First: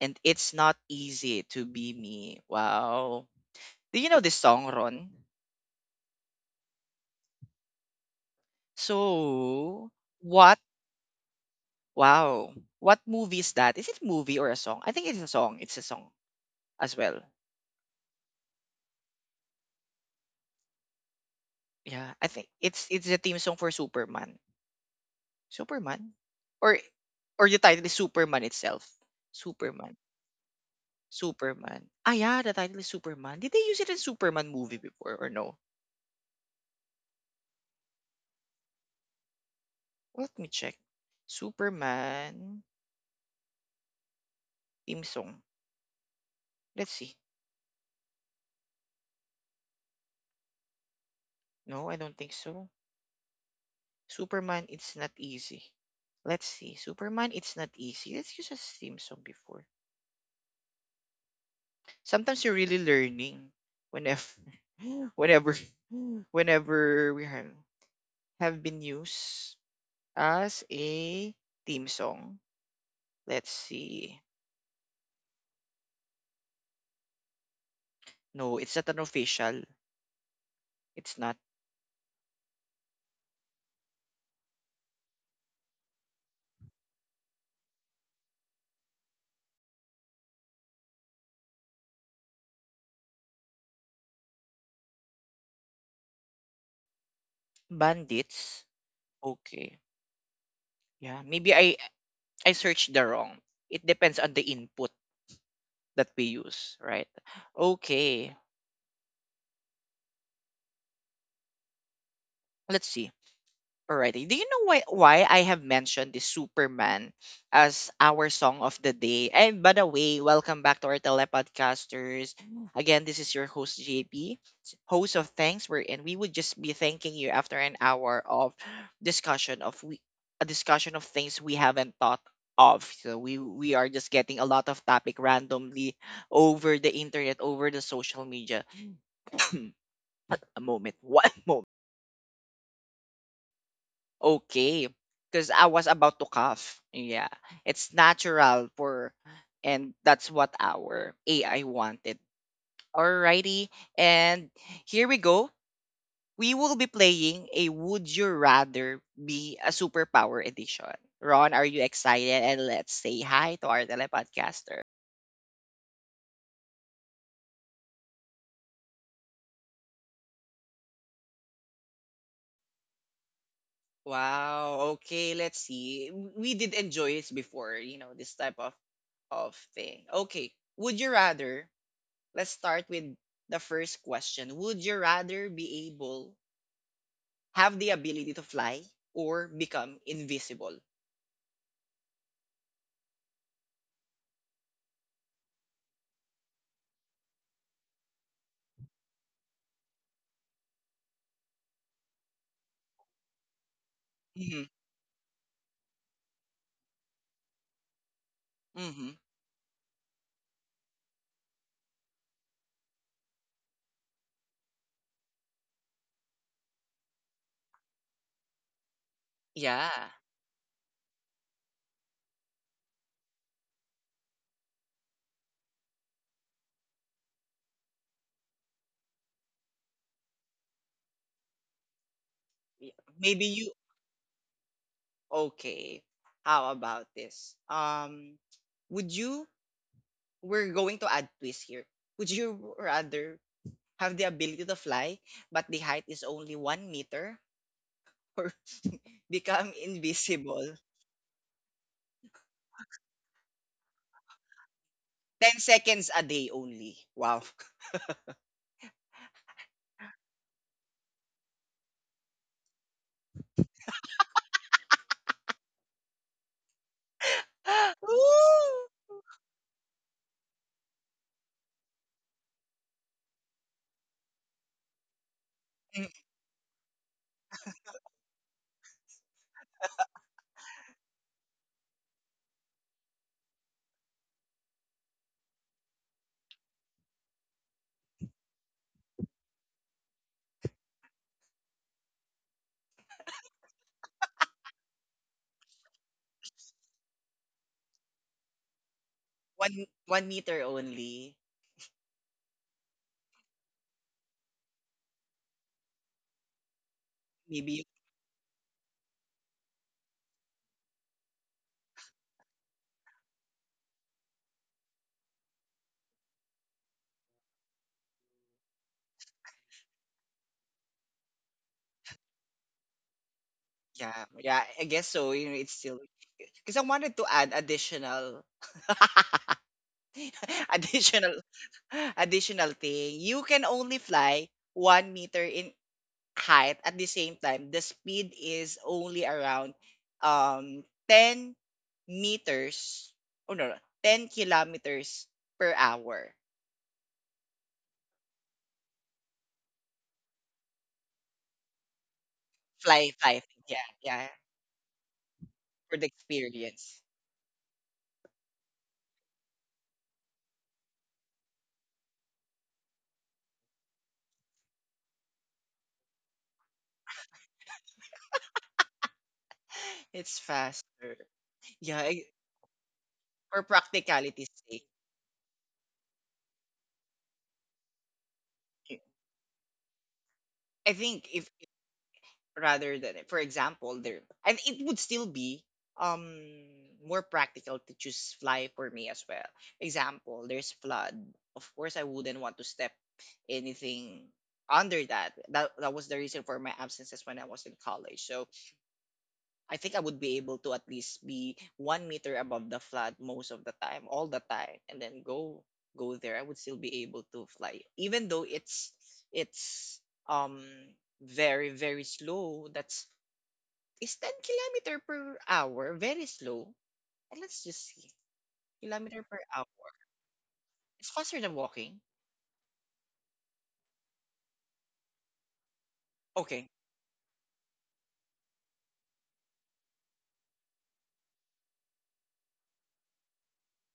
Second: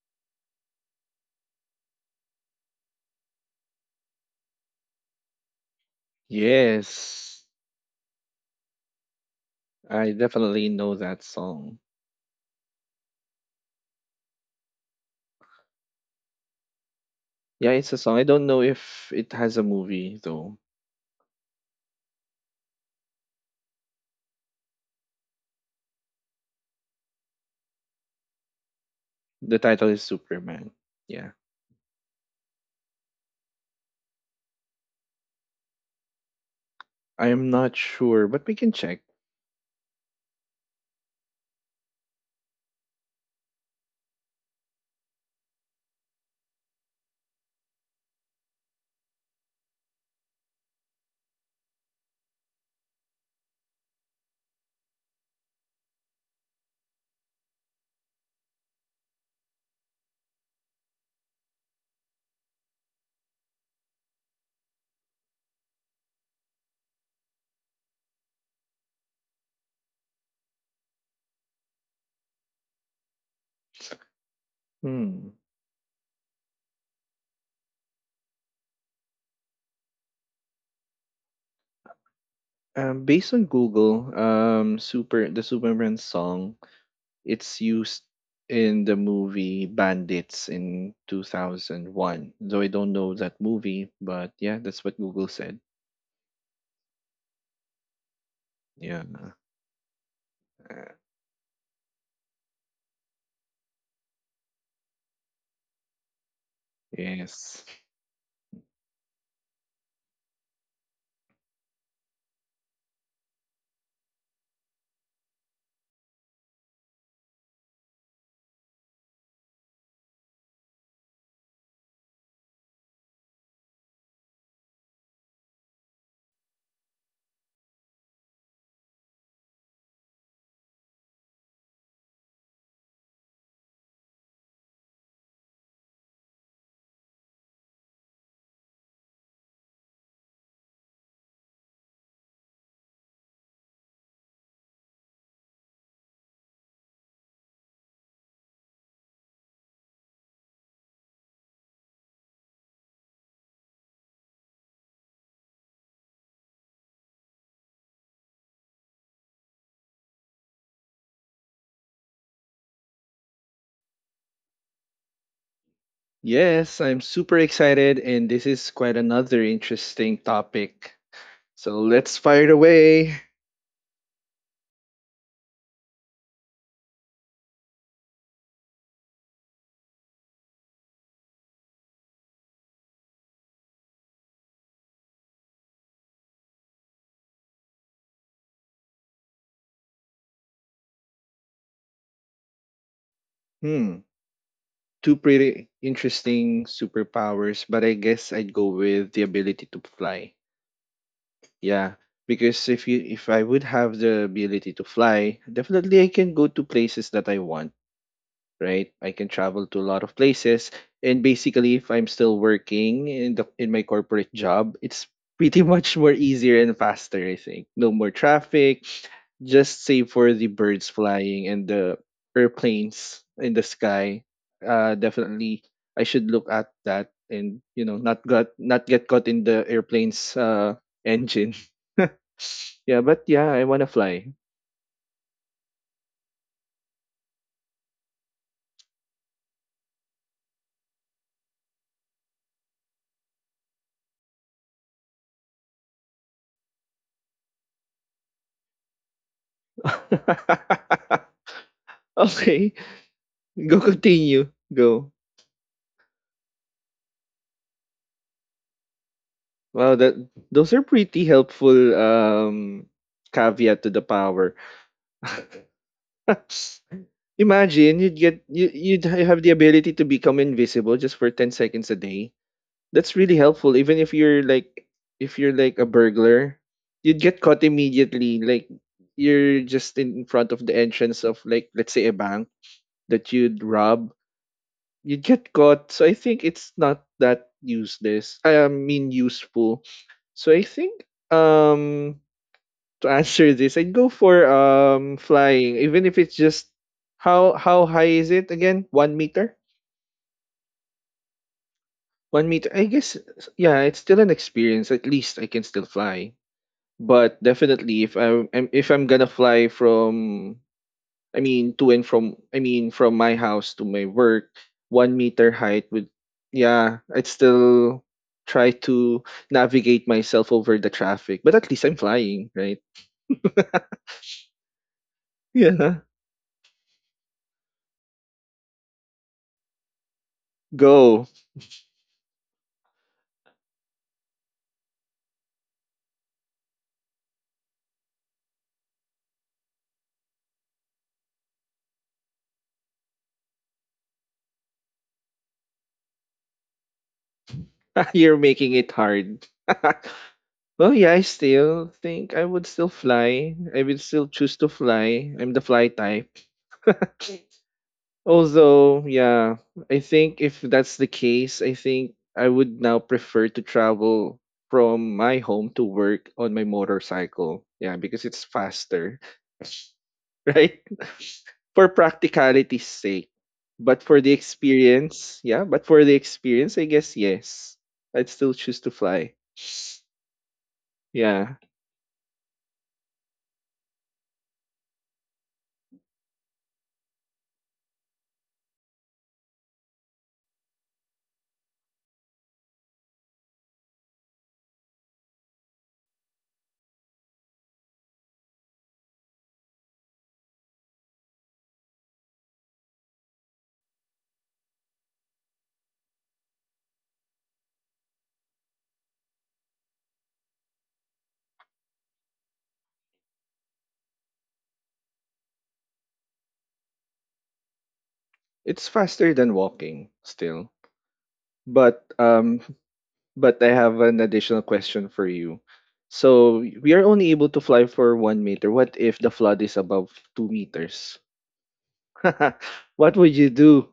And it's not easy to be me. Wow. Do you know this song, Ron? Yes, So, I what? definitely know that song. Wow. What movie is that? Is it movie or a song? I think it's a song. It's a song as well. Yeah, it's a song. I don't know if it has a movie though. Yeah, I think it's the theme song for Superman. Superman? Or or the title is Superman itself? The title Superman. is Superman. Yeah, Superman. Ah, yeah, the title is Superman. Did they use it in Superman movie before or no? I am not sure, but we can check. Let me check. Superman theme song. Let's see. No, I don't think so. Superman, it's not easy. Let's see. Superman, it's not easy. Let's use a theme song before. Sometimes you're really learning whenever, whenever, whenever we have been used as a theme song. Let's see. Hmm. No, it's not an official. It's not Based on Google, super the Superman song, it's used in the movie Bandits in 2001. Though I don't know that movie, but yeah, that's what Google said. Bandits. Yeah. Okay. Uh, Yeah, maybe I searched the wrong. It depends on the input that we use, right? yes. Okay. Let's see. Alrighty. Do you know why I have mentioned the Superman as our song of the day? And by the way, welcome back to our telepodcasters. Again, this is your host JP, host of Thanks We're in. We would just be thanking you after an hour of discussion of we a discussion of things we haven't thought of. So we are just getting a lot of topic randomly over the internet, over the social media. a moment. One moment. Okay, because I was about to cough. Yeah, it's natural for, and that's what our AI wanted. Alrighty, and here we go. We will be playing a Would You Rather Be a Superpower edition. Ron, are you excited? And let's say hi to our telepodcaster. Yes, I'm super excited, and this is quite another interesting topic. So let's fire away. Wow, okay, let's see. We did enjoy this before, you know, this type of thing. Okay, would you rather let's start with the first question. Would you rather be able have the ability to fly or become invisible? Hmm, Two pretty interesting superpowers, but I guess I'd go with the ability to fly. Yeah, because if I would have the hmm ability to fly, definitely I can go to places that I want. Right? I hmm can travel to a lot of places, and basically, if I'm still working in my corporate job, it's pretty much more easier and faster. I think no more traffic, just Yeah. save for the birds flying and the airplanes in the sky. Definitely, I should look at that and not get caught in the airplane's engine. Y- yeah, but Maybe yeah, I you wanna fly. okay. How about this? Would you? We're going to add twist here. Would you rather have the ability to fly, but the height is only 1 meter, or become invisible Okay. Go, continue. Go. 10 seconds a day only? Wow. Wow, that those are pretty helpful caveat to the power. Imagine you you'd Woo! ha- have the ability to become invisible just for 10 seconds a day. That's really helpful. Even if you're like, a burglar, you'd get caught immediately. Like you're just in front of the entrance of, like, let's say, a bank that you'd rob, you get caught. So I think it's not that useless. I mean useful. So I think, um to answer this, I'd go for flying, even if it's just, how high is it again? 1 meter? one meter only. 1 meter. I guess yeah, it's still an experience. At least I can still fly. But Maybe definitely, if I'm gonna fly from, I mean, to and from, I mean, from my house to my work, 1 meter height would, yeah, I'd still try to navigate myself over the traffic, but at least I'm flying, right? yeah, yeah. I guess so. You know, it's still Yeah, because I wanted to add go. additional, additional thing. You can only fly 1 meter in height at the same time. The speed is only around 10 meters. Oh no, no, 10 kilometers per hour. You're making it hard. Well, yeah, I still think I would still Fly, fly. fly. Yeah, I would yeah. still choose to fly. I'm the fly For the type. experience, Although, yeah, I think if that's the case, I think I would now prefer to travel from my home to work on my motorcycle. Yeah, because it's faster. it's Right? faster. For Yeah, I, practicality's sake. for But for the practicality's sake, experience, yeah, but for the experience, I guess yes. I'd still choose to fly. I think if Yeah. rather than for example there, and it would still be um more practical to choose fly for me as well. Example, there's flood. Of course, I wouldn't want to step anything under that. That was the reason for my absences when I was in college. So I think I would be able to at least be 1 meter above the flat most of the time, all the time, and then go there. I would still be able to fly, even though it's um very very slow. That's is 10 kilometer per hour, very slow. And let's just see It's kilometer faster per than hour. walking still. It's faster than walking. But um But I have an additional question for you. So Okay, we are only able to fly for 1 meter. What if the flood is above 2 meters? What would you do?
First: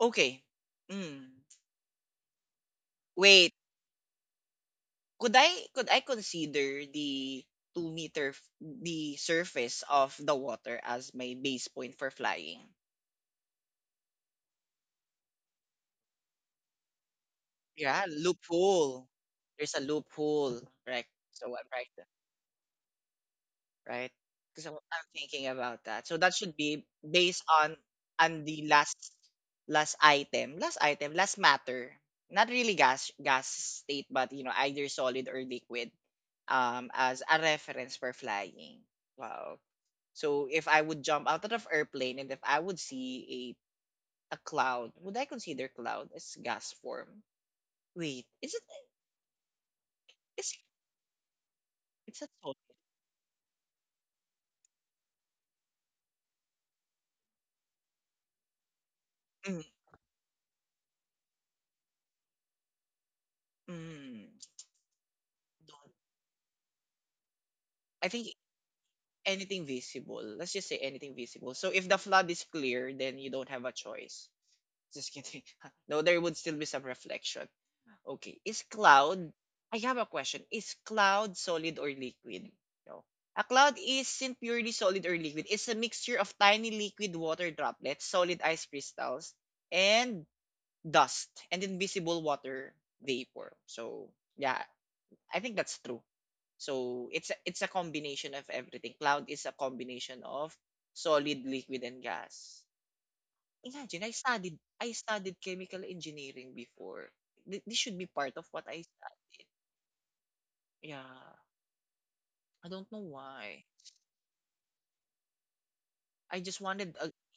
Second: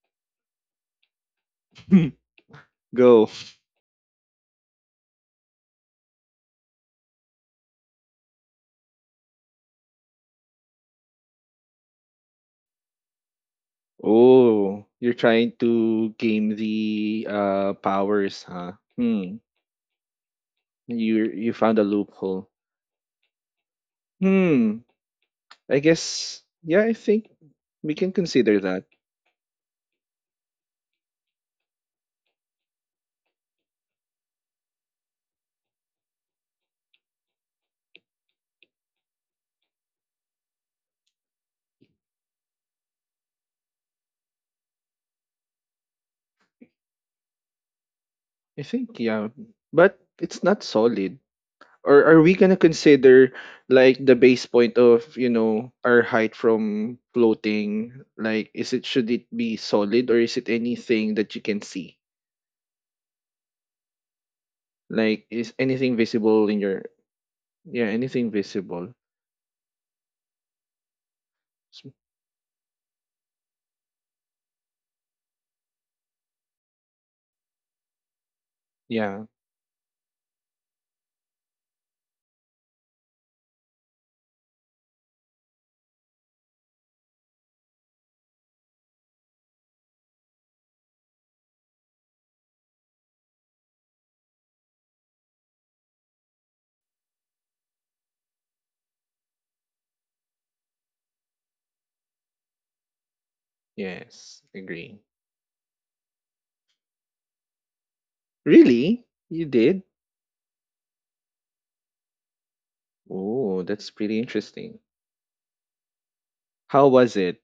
okay. Mm. Go. Wait, could I could I consider the 2 meter the surface of the water as my base point for flying? Oh, you're trying to game the Yeah, powers, huh? loophole. Hmm. There's a loophole, right? You So you I'm found a right, loophole. right? Because Hmm. I'm thinking I about that. So that guess should yeah, be I think based we can on consider the that. Last matter. Not really gas state, but you know either solid or liquid. As a reference for flying. Wow. So if I would jump out of the airplane and if I would see a cloud, would I consider cloud as gas form? Wait, I think yeah. But it's is not solid. Or it's are a we solid? gonna consider, like, the base point of our height from floating, like, is it, should it be Mm, solid, or is it anything that you can see, mm, like is don't. anything visible in your, yeah, I think anything visible. anything visible. Let's just say anything visible. So if S- the flood is clear, then you don't have a choice. Just kidding. No, there would still be some reflection. Okay. Is yeah. cloud, I have a question. Is cloud solid or liquid? No. A cloud isn't purely solid or liquid. It's a mixture of tiny liquid water droplets, solid ice crystals, and dust, and invisible water vapor. So, yeah, I think that's true. So, it's a combination of everything. Cloud is a combination of solid, liquid, and gas. Imagine I Yes, studied I agree. studied chemical engineering before. This should be part of what I Really? You studied. did? Yeah. I don't know Oh, why. that's pretty interesting. I just How wanted was a, it?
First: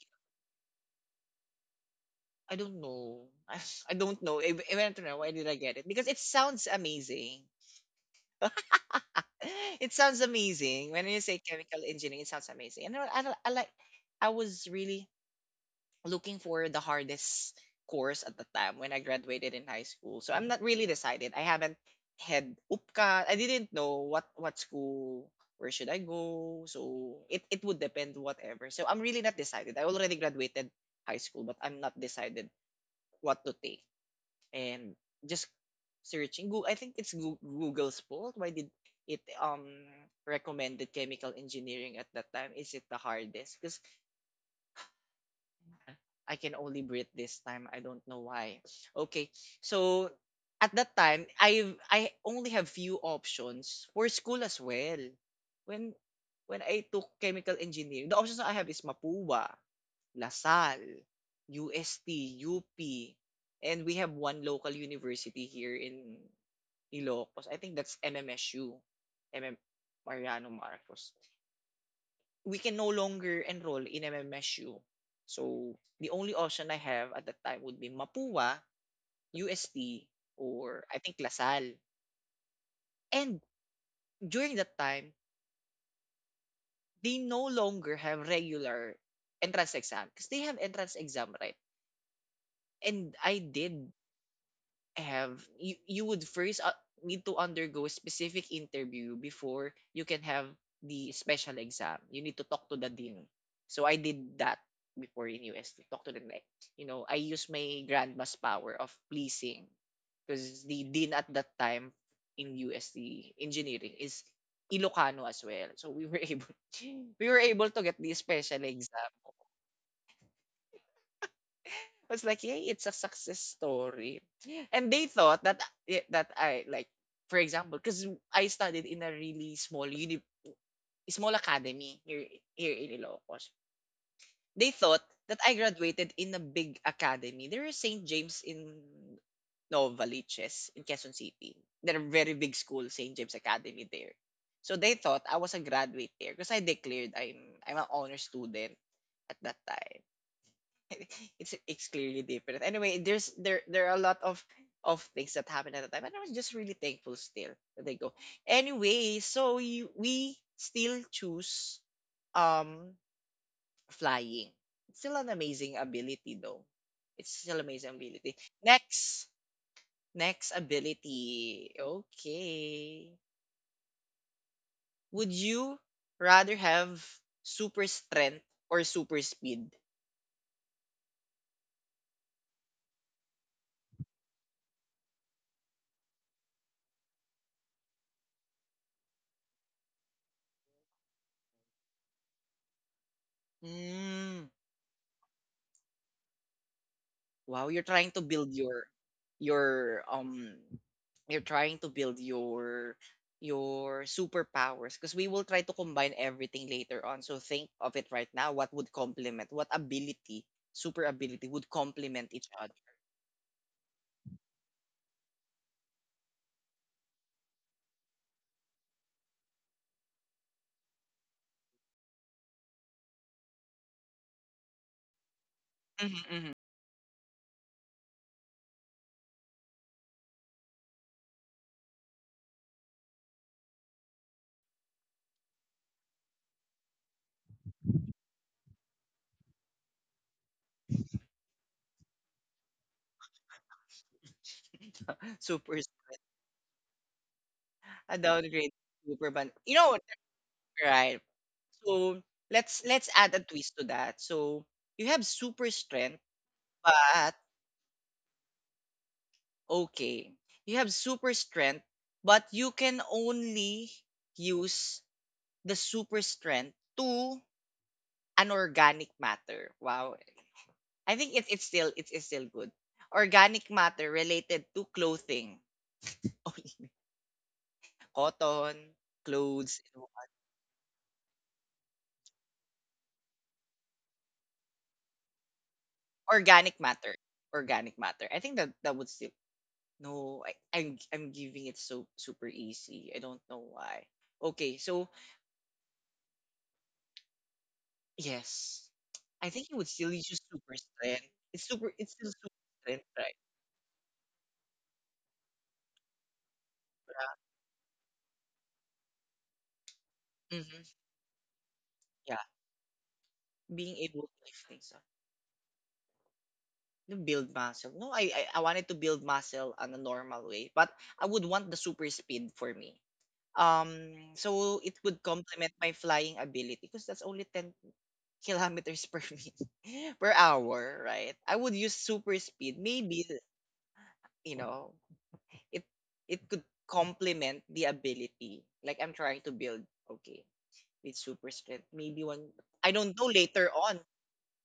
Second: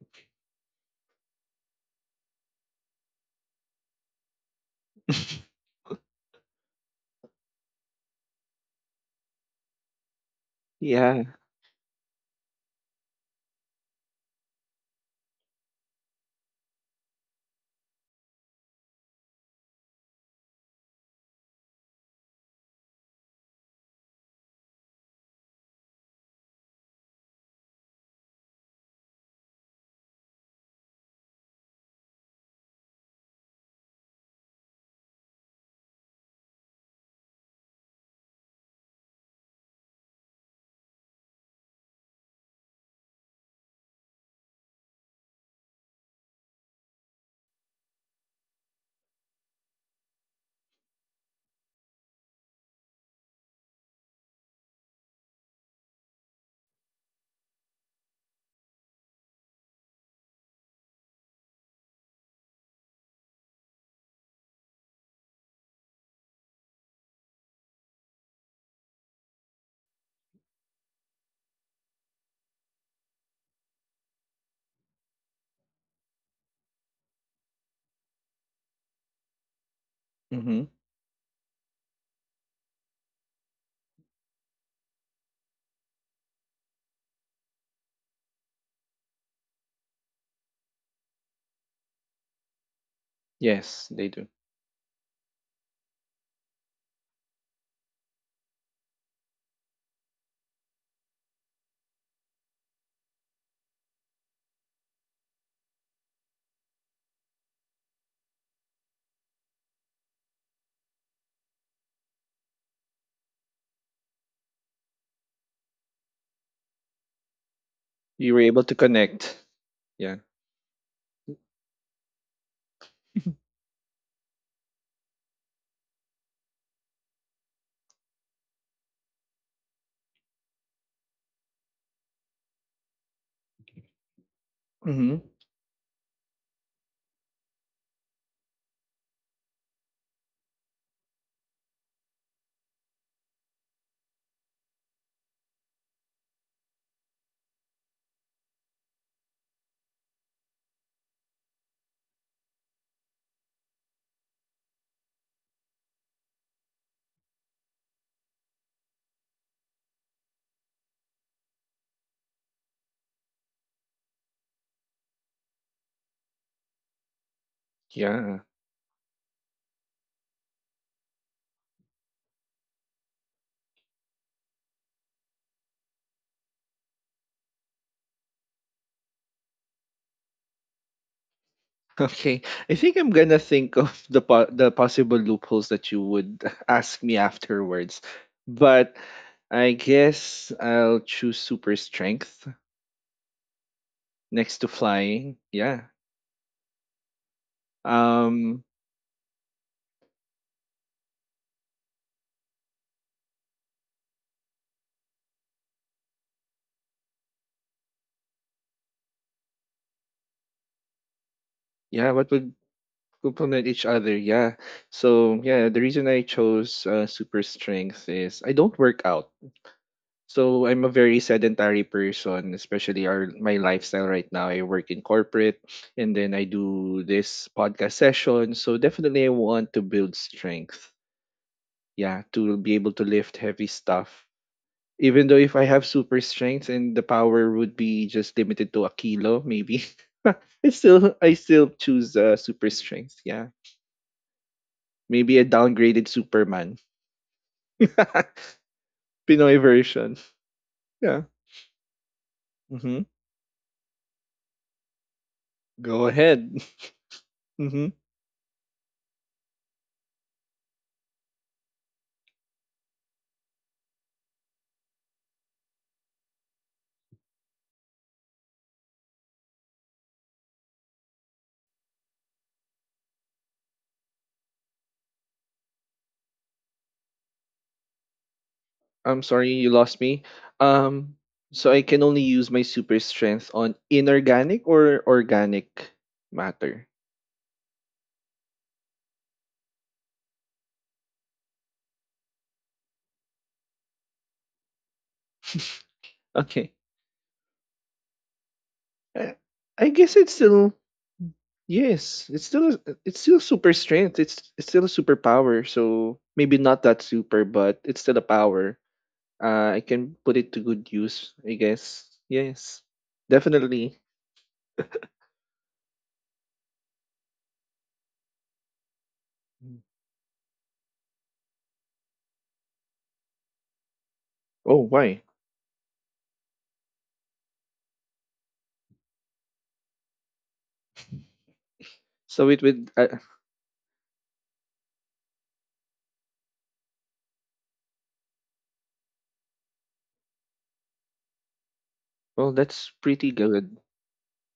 I don't know. Don't know. I don't know why did I get it because it sounds amazing. It sounds amazing. When you Yeah. say chemical engineering, it sounds amazing. And I like I was really looking for the hardest course at the time when I graduated in high school. So I'm not really decided. I haven't had upka. I didn't know what school where should I go. So it would depend whatever. So I'm really not decided. I already graduated high school, but I'm not decided what to take. And just searching Google. I think it's Google's fault. Why did it recommended chemical engineering at that time? Is it the hardest? Because I can only breathe this time. I don't know why. Okay. So at that time, I only have few options for school as well. When when I took chemical engineering, the options I have is Mapua, LaSalle, UST, UP, and we have one local university here in Ilocos. I think that's MMSU. MM Mariano Marcos we can no longer enroll in MMSU. So the only option I have at that time would be Mapua, UST, Mm-hmm. or I think LaSalle. And during that time, they no longer have regular entrance exam because they have entrance exam, right? And I did Yes, they do. have you would first need to undergo a specific interview before you can have the special exam. You need to talk to the dean. So I did that before in UST. Talk to the like, you know, I used my grandma's power of pleasing because the dean at that time in UST engineering is Ilocano as well. So we were able we were able to get the You were special able to exam. connect. Yeah. I was like, "Yay, it's a success story." And they thought that I like, for example, because I studied in a really small uni, small academy here in Ilocos. They thought Mm-hmm. that I graduated in a big academy. There is St. James in Novaliches in Quezon City. They're a very big school, St. James Academy there. So they thought I was a graduate there because I declared I'm an honor student at that time. It's clearly different. Anyway, there are a lot of things that happened at the time, and I was just really thankful still that they go. Anyway, so you, we still choose um flying. It's still an amazing ability though. It's still amazing ability. Yeah. Next next ability. Okay. Would you rather have super strength or super speed? Okay, I think I'm gonna think of the the possible loopholes that you would ask me afterwards, but I guess I'll choose super strength Hmm. next to flying. Yeah. Wow, you're trying to build Um. your your you're trying to build your superpowers because we will try to combine everything later on. So think of it right now. What would complement? What ability, super ability, would Yeah. complement What each would other? complement each other? Yeah. So yeah, the reason I chose super strength is I don't work out. So I'm a very sedentary person, especially our my lifestyle right now. I work in corporate and then Hmm. I do this podcast session. So definitely I want to build strength. Yeah, to be able to lift heavy stuff. Even though if I have super strength and the power would be just limited to a kilo, maybe. it's still I still choose super strength. Yeah. Maybe a Super downgraded Superman. a downgrade Superman. Pinoy You know what, version. right? Yeah. So let's Hmm. add a twist to that. So you have super strength, Go ahead. but okay. You have super strength, but you can only use the super strength to an organic matter. Wow. I think it's still it's still good. Organic matter related to clothing. Cotton, I'm sorry, you clothes, lost me. Um, so I can only use my super strength on inorganic or organic organic matter. matter. Organic matter. I think that that would still no, I'm giving it so super easy. I don't know why. Okay, so Okay. yes. I, I think it would I still guess use your it's super still, strength. It's still yes, super it's still strength, it's right? still super strength. It's still a superpower. So maybe not that super, but it's still a power. I can put it to good Mm-hmm. use. I guess Yeah, yes, being definitely. able to lift things up, to build muscle. No, I wanted to build muscle on a normal way, but I would want the super speed for me. So Oh, it would why? complement my flying ability because that's only 10 kilometers per minute per hour, right? I would use super So it speed. would. Maybe you know, it it could complement the ability like I'm trying to build. Okay, with super strength. Maybe one, Well, I that's don't know pretty later good. on,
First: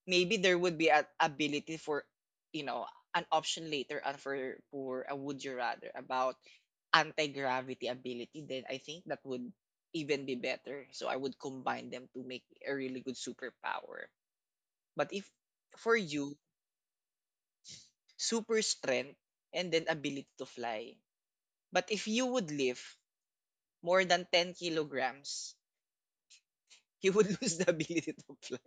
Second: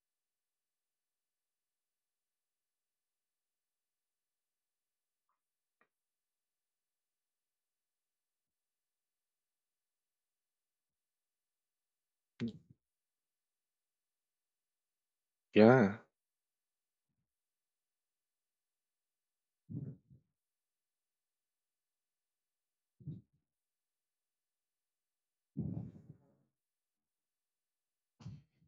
maybe there would be an ability for, you know, an option later on for a would you rather about anti gravity ability. Then I think that would even be better. So I would combine them to make a really good superpower. But if Yeah. for you, super strength and then ability to fly. But if you would lift more than 10 kilograms, you would lose the ability to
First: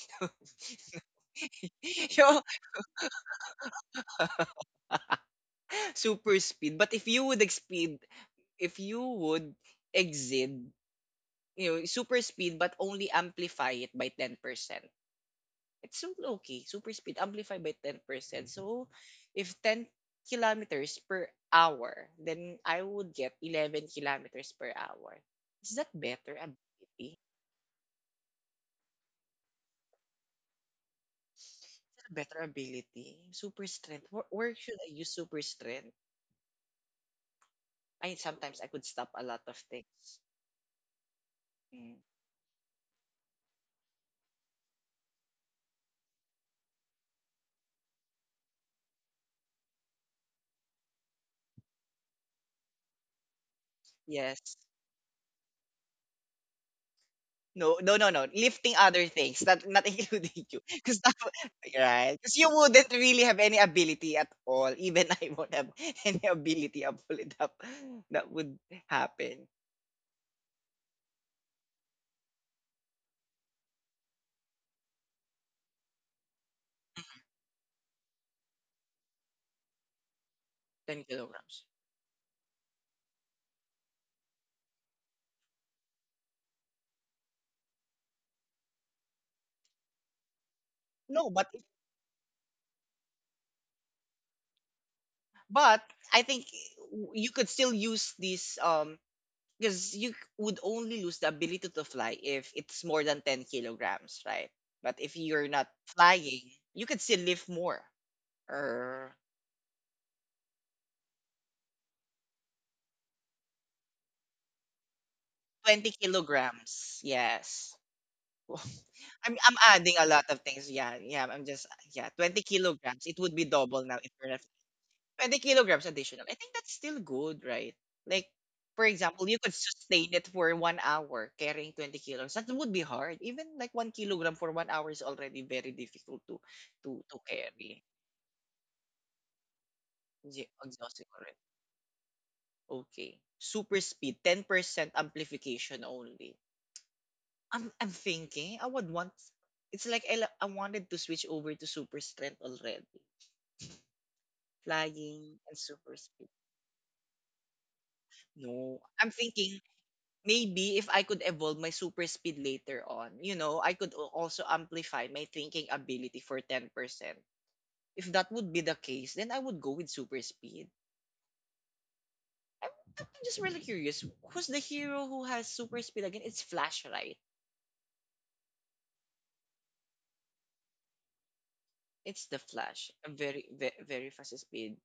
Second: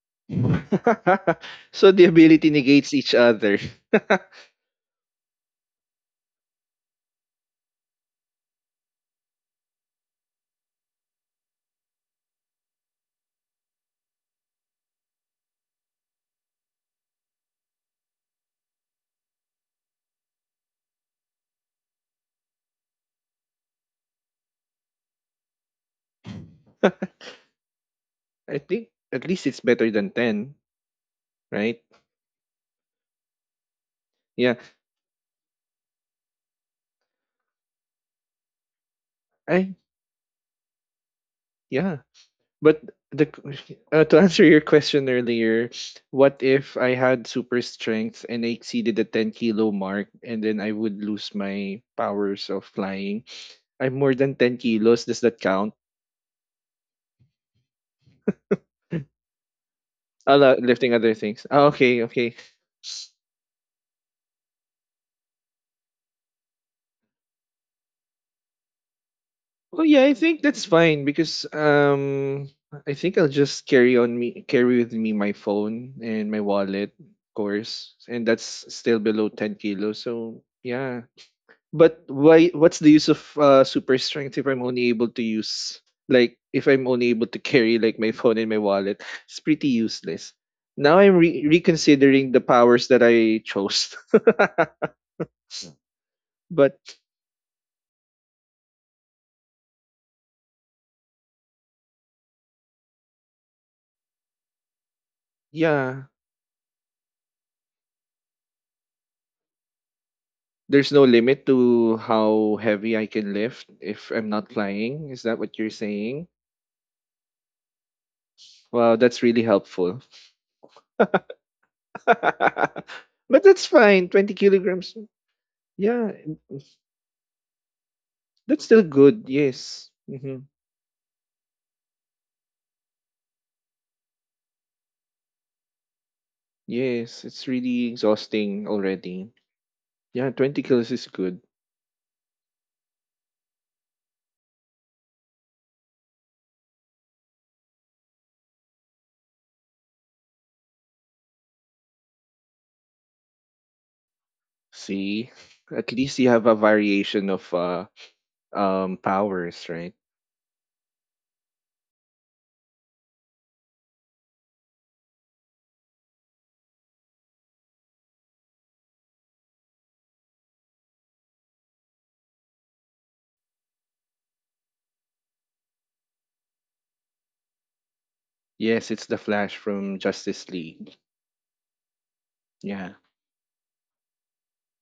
fly. So the Yo. ability negates each other. Super speed. But if you would exceed, if you would exceed, super speed, but only amplify it by 10%, it's still okay. Super speed, amplify by 10%. So if 10 kilometers per hour, then I would get 11 kilometers per hour. Is that better ability? I think at least it's better than 10, right? Super strength. Where Yeah. should I use super strength? I sometimes I could stop a lot of I things. Mm. yeah. But the to answer your question earlier, what if I had super strength and I exceeded the 10-kilo mark and then I would lose my powers of flying? I'm more than Yes. 10 kilos. Does that count? No, no, no, no. Lifting other things, not including you, Lifting because that, other things. Ah, w- okay, right, okay. because you wouldn't really have any ability at all. Even I won't have any ability of pull it up. That would happen. Oh yeah, I think that's fine, because I think I'll just carry with me my phone and my wallet, of course, and that's still below 10 kilos. So Ten yeah, kilograms. but why? What's the use of super strength if I'm only able to use, like, if I'm only able to carry like my phone and my wallet? It's pretty useless. Now I'm No, but reconsidering the powers that I chose. but I think But you could still use this because would only lose the ability to fly if it's more than 10 kilograms, right? But if you're not yeah. flying, you could still lift more or There's no limit to how heavy I can lift if I'm not flying. Is that what you're twenty saying? kilograms. Yes. Well, Wow, that's I'm really I'm adding helpful. a lot of things. Yeah, yeah. I'm just yeah, 20 But kilograms. It would be that's double now fine. if you're 20 not kilograms. 20 kilograms Yeah, additional. I think that's still good, right? Like, that's still for good. example, you could Yes. sustain it Hmm. for 1 hour carrying 20 kilos. That would be hard. Even like 1 kilogram for 1 hour is already very difficult to Yes, it's carry. really exhausting already. Yeah, 20 kilos Exhausting is already. good. Okay. Super speed, 10% amplification only. I'm thinking I would want it's like I wanted to switch over to super strength already. See, Flying and at super least speed. you have a variation of No. I'm thinking powers, right? maybe if I could evolve my super speed later on, you know, I could also amplify my thinking ability for 10%. If that would be the case, then I would go with super speed. I'm, I'm just really curious. Who's the hero who has super speed again? It's Flash, right? Yes, it's the Flash from Justice League. It's the Flash. Yeah. A very, very, very fast speed.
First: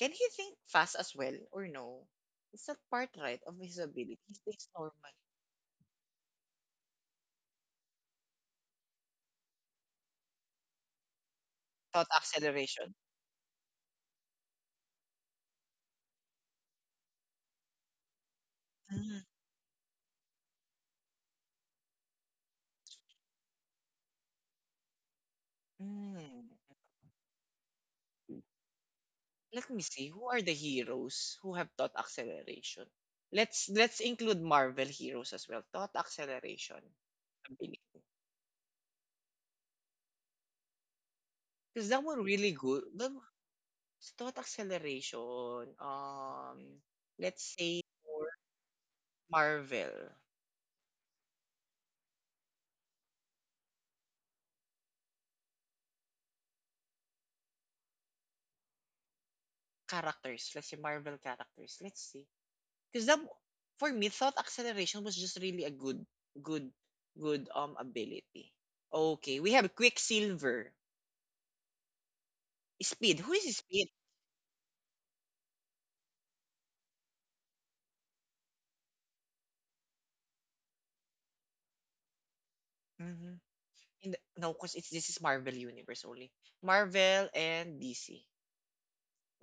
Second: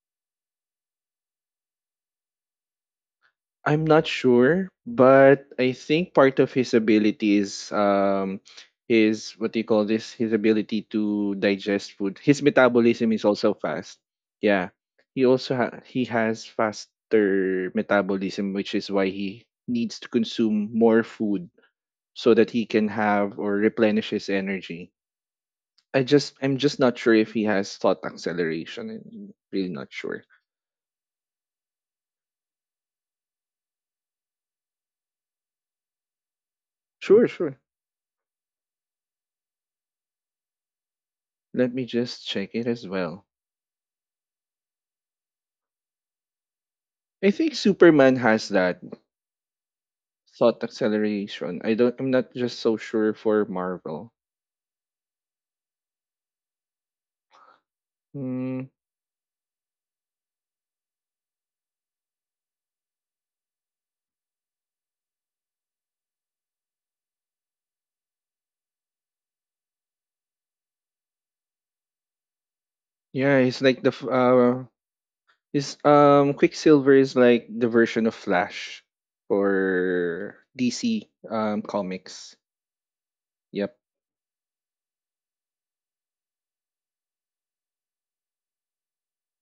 Can he think fast as well or no? It's not part right of his I'm not ability. He thinks sure, normal. but I think part of his ability is his, what do you call this? His ability to digest Thought food. His acceleration. metabolism is also fast. Yeah. He also he has faster metabolism, which is why Mm, he needs to consume more food so that he can have or replenish his energy. Mm. I'm just not sure if he has thought acceleration. I'm really Let me not see. sure. Who are the heroes who have thought acceleration? Let's include Marvel heroes as well. Thought acceleration Sure, sure. ability. Let me Because that one just check really it good. as The well. thought acceleration. I think Let's say Superman for has that Marvel thought acceleration. I don't. I'm not just so sure for Marvel. Mm, characters. Let's say Marvel characters. Let's see. Because that for me, thought acceleration was just really a good, good, good ability. Okay, we have Quicksilver, Speed. Who yeah, is he's like Speed? the f- his Quicksilver is like the version of Flash for DC comics. Mm-hmm. Yep, In the, no, because it's this is Marvel universe only. Marvel and DC.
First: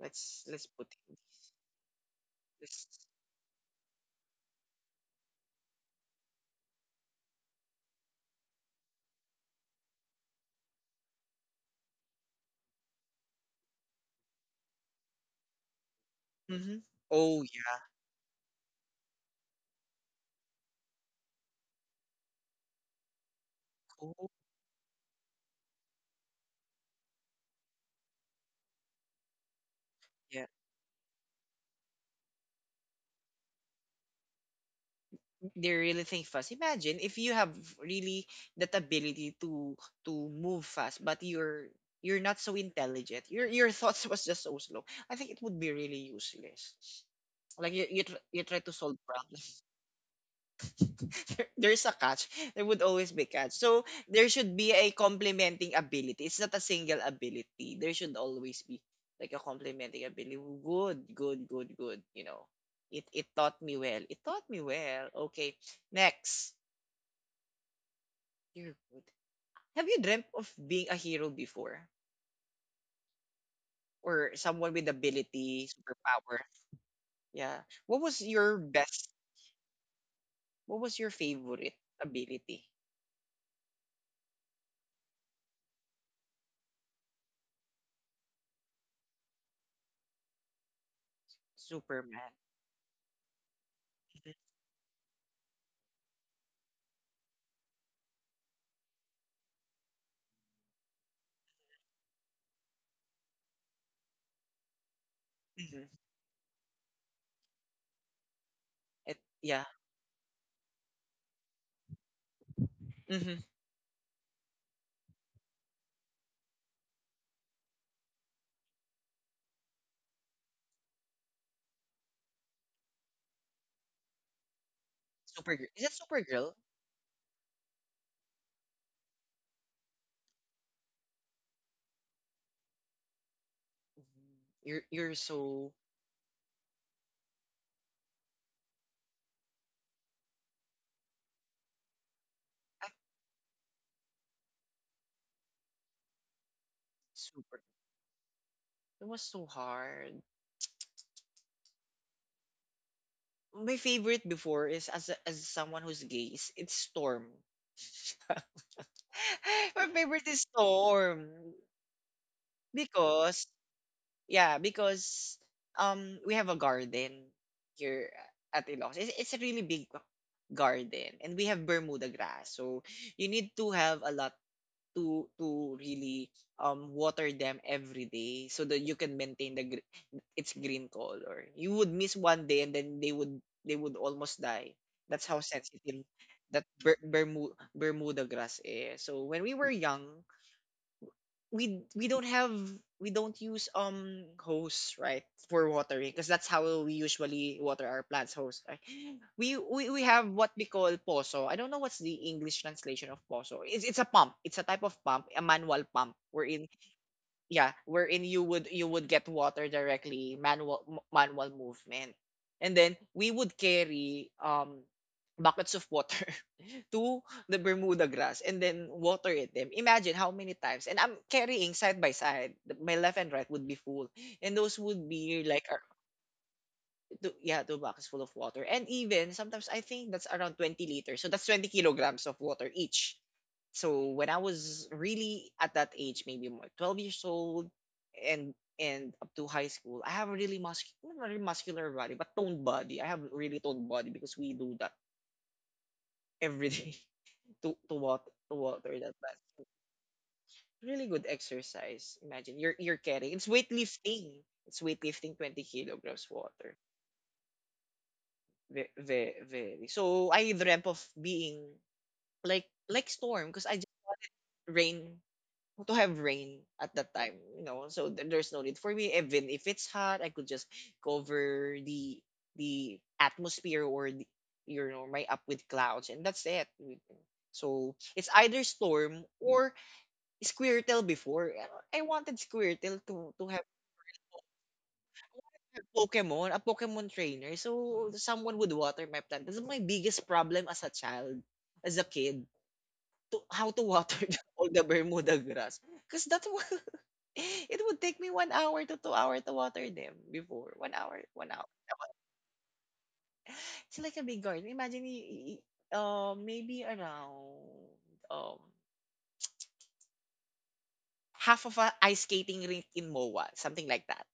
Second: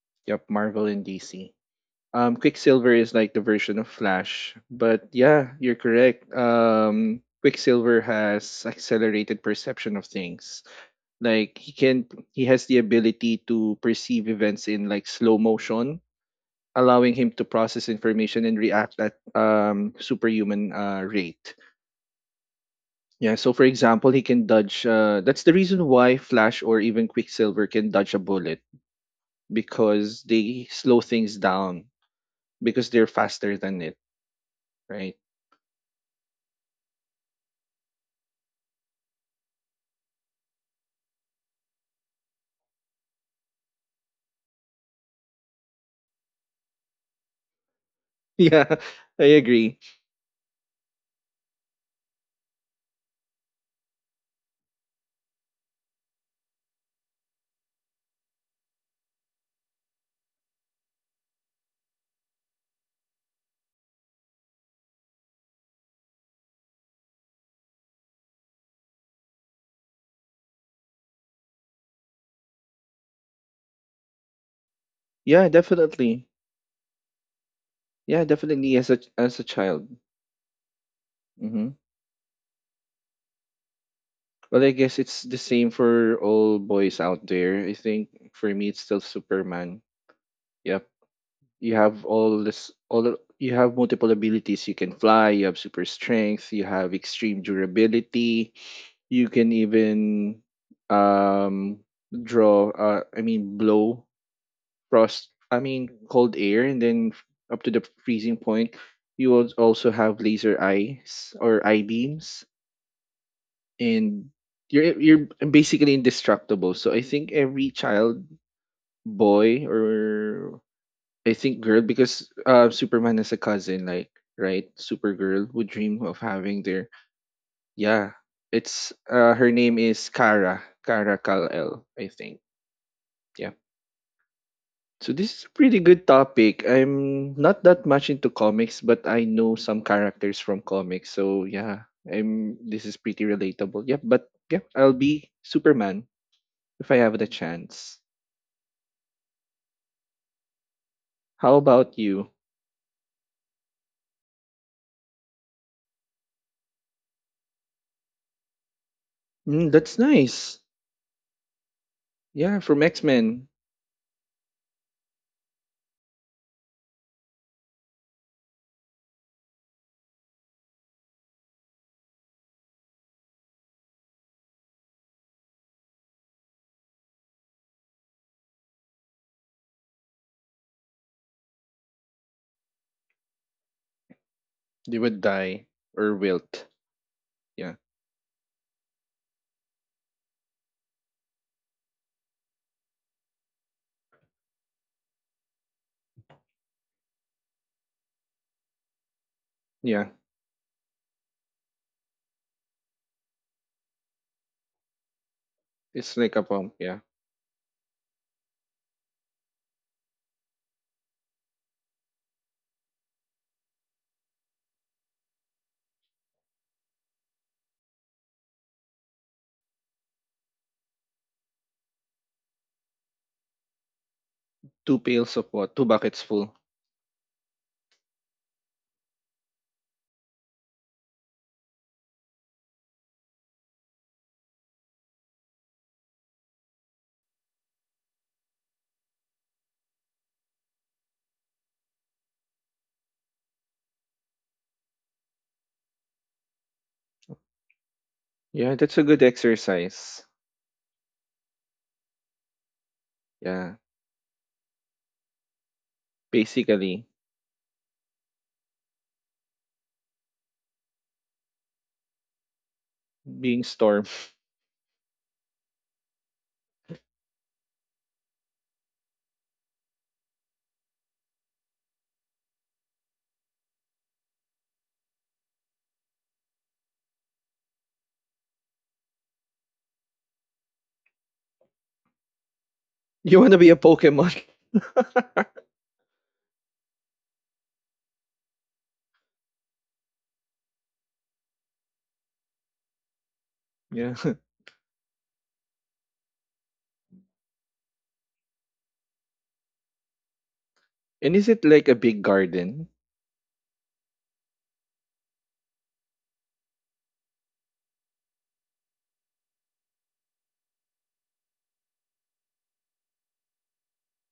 Let's yep. let's Marvel put and it. DC. Let's, Quicksilver is like the version of Flash, but yeah, you're correct. Quicksilver has accelerated perception of things. Like, he has the ability to perceive events in, like, slow motion, hmm allowing him Oh to yeah. process information and react at superhuman rate. Yeah, so for example, he Oh can dodge that's the reason why Flash or even Quicksilver can dodge a bullet, because yeah. they slow things down, because they're faster than it, right? They really think fast. Imagine if you have really that ability to move fast, but you're not so intelligent. Your thoughts was just so slow. I think it would be really useless. Like you try to Yeah, solve I problems. agree. There's a catch. There would always be catch. So there should be a complementing ability. It's not a single ability. There should always be like a complementing ability. Good, good, good, good. It taught me well. It taught me well. Okay, next. You're good. Have you dreamt of being a hero before? Or someone with Yeah, ability, definitely. superpower? Yeah. What was Yeah, your definitely, as a best, as a child. what was your Mm-hmm. favorite ability? Well, I guess it's the same for all boys out there. I think for me, it's still Superman. Yep, you have Superman. all this, you have multiple abilities. You can fly. You have super strength. You have extreme durability. You can even um draw. I mean, blow frost. I Mm-hmm. mean, cold air, and then up to the freezing point. It, You yeah. also have laser eyes or eye beams, Mm-hmm. and you're basically indestructible. So I think every child, boy, or I think girl, because Superman has a cousin, like, right, Supergirl, would Supergirl. Is that dream of Supergirl? having their, yeah. It's her name is Kara Kal El, I think. Yeah. Mhm. You're, So you're this is a so, pretty good topic. I'm not that much into comics, but I know some characters from comics. So yeah. I'm. This ah, is pretty relatable. Yeah, but yeah, I'll be Superman if I have the super. chance. It was so hard. How about you? My favorite before is as someone who's gay, it's Storm. Mm, My that's favorite is nice. Storm. Yeah, from X Because Men, Yeah, because we have a garden here at Ilocos. It's a really big garden and we have Bermuda grass. So you need to have a lot to really water them every day so that you can maintain its green color. You would miss one day and then they would almost die. they would That's how die sensitive or that wilt. Yeah, Bermuda grass is. So when we were young, we we don't have we don't use hose right for watering because that's how we usually water our plants hose right. We yeah. have what we call poso. I don't know what's the english translation of poso. It's a pump. It's a type of pump, a manual pump It's like a wherein pump. Yeah, yeah wherein you would get water directly, manual movement, and then we would carry buckets of water to the Bermuda grass and then water it them. Imagine how many times. And I'm carrying side by side. My left and right would be full. And those two would pails be of like, what? Two buckets full. two, yeah, two buckets full of water. And even sometimes I think that's around 20 liters. So that's 20 kilograms of water each. So when I was really at that age, maybe more 12 years old and and up to high school, I have a really muscular, not really muscular body, but toned body. I have really toned body because we do that every day to, to, water, to Yeah, water that's a that good plant. exercise. Really good exercise. Imagine you're carrying it's Yeah, weightlifting. It's weightlifting 20 kilograms water. basically Very, very, very. So I dreamt of being like Storm being because I just storm. rain to have rain at that time. So there's no need for me. Even if it's hot, I could just cover the atmosphere or the, you know my up with clouds and that's it. So it's either Storm or Squirtle before. I wanted Squirtle to You to wanna have be a Pokemon? Pokemon, a Pokemon trainer. So someone would water my plant. That's my biggest problem as a child, as a kid, to how to Yeah. water all the Bermuda grass. Because that was, it would take me 1 hour to 2 hour to water them before. 1 hour, And one is hour. it like a big garden? It's like a big garden. Imagine, maybe around um half of a ice skating rink in MOA, something like that.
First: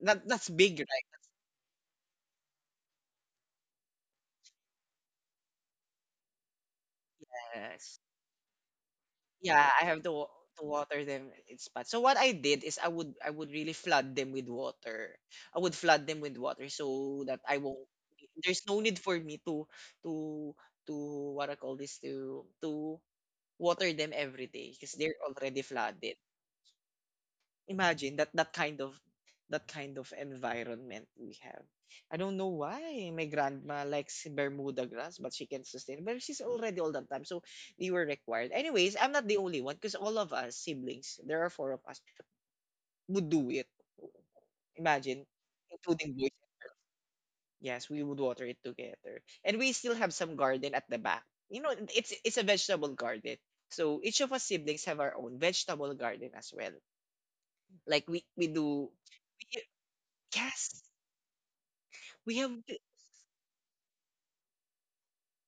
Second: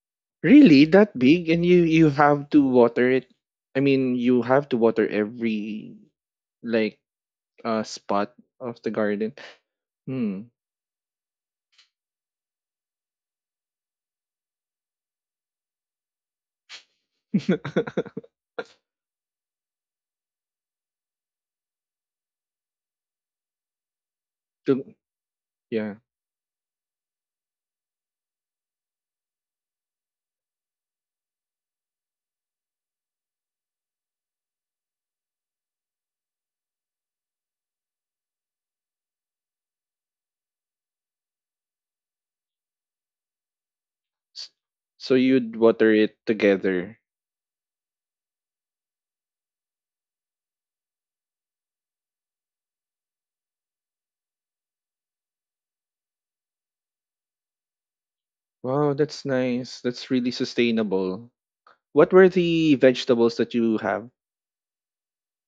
That's big, Really right? that big? And you have to water it. I mean, you have to water every, like, Yes. spot of the garden. Yeah, I have Hmm. to water them in spots. So what I did is I would really flood them with water. I would flood them with water so that I won't. There's no need for me to to what I call this to water them every day To- because they're already yeah. flooded. Imagine that kind of environment we have. I don't know why my grandma likes Bermuda grass, but she can sustain. But she's already old that time, so we were required. Anyways, I'm not the only one because all of us siblings, there are four of us, would do it. S- So Imagine, you'd water including it boys. together. Yes, we would water it together, and we still have some garden at the back. It's a vegetable garden. So each of us siblings have our own vegetable garden as well. Like we do Wow, that's nice. That's really yes, sustainable. What were we have. the vegetables that you have?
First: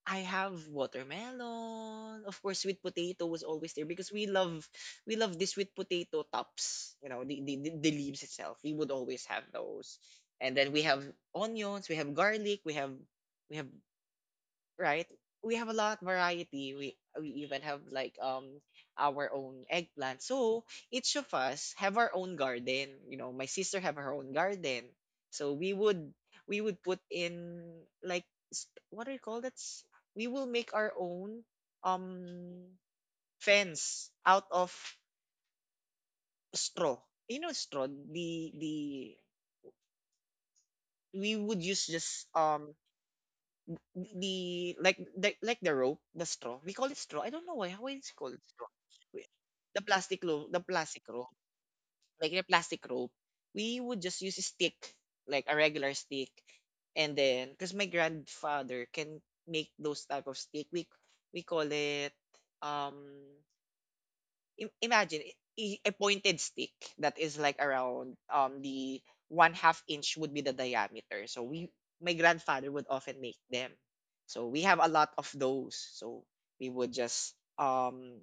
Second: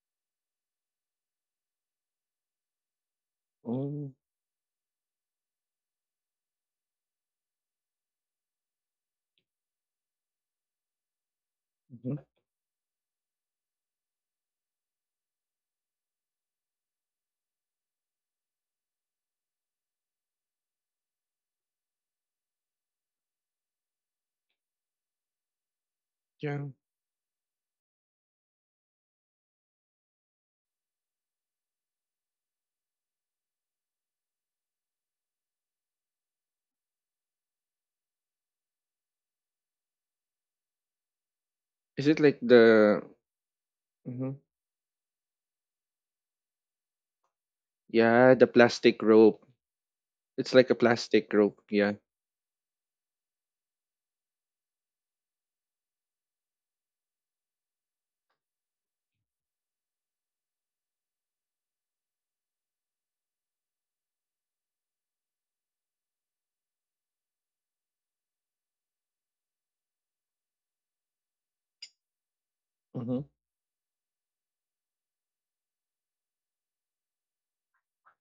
I have watermelon. Of course, sweet potato was always there because Oh, we love the sweet potato tops. The leaves itself. We would always have those. And then we have onions. We have mhm, garlic. We have we have, right? We have a lot variety. We even have like our own eggplant. So each of us have our own garden. My sister have her own garden. So we would we yeah. would put in like what do you call that? We will make our own um fence out of straw. You know straw. The we would use Is it just like the? Mhm. the like the, like the rope, the straw. We call it straw. I don't know why. How it's Yeah, called the straw. plastic We- rope. It's the like a plastic plastic rope, rope. Yeah. like the plastic rope. We would just use a stick, like a regular stick, and then because my grandfather can make those type of stick, we call it um imagine a pointed stick that is like around the one half inch would be the diameter. So we my grandfather would often Hmm. make them. So we have a lot of those. So we would just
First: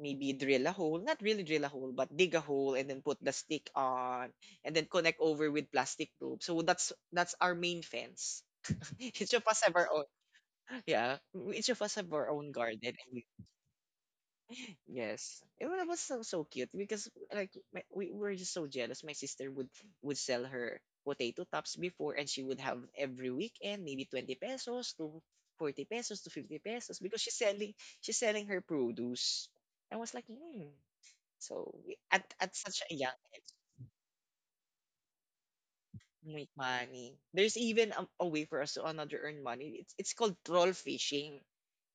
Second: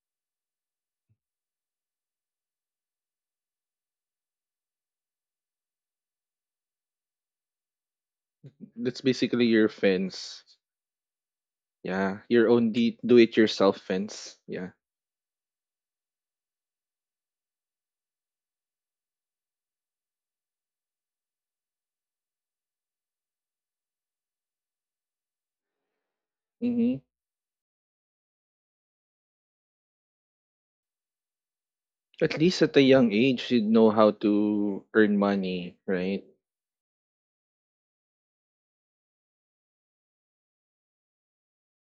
maybe drill a hole, not really drill a hole, but dig a hole and then put the stick on and then connect over with plastic rope. So that's our main fence. That's Each of basically us your have our own fence. yeah. Each of us have Yeah, our your own own garden. Do-it-yourself fence. Yeah. Yes, it was so cute because we were just so jealous. My sister would sell her potato tops before, and she would have every weekend maybe 20 pesos to 40 pesos to 50 Mm-hmm. pesos because she's selling her produce. I was like, hmm. So we- at At at least at such a a young young age, age, you'd know how to earn money, right? make money. There's even a way for us to another earn money. It's called troll fishing.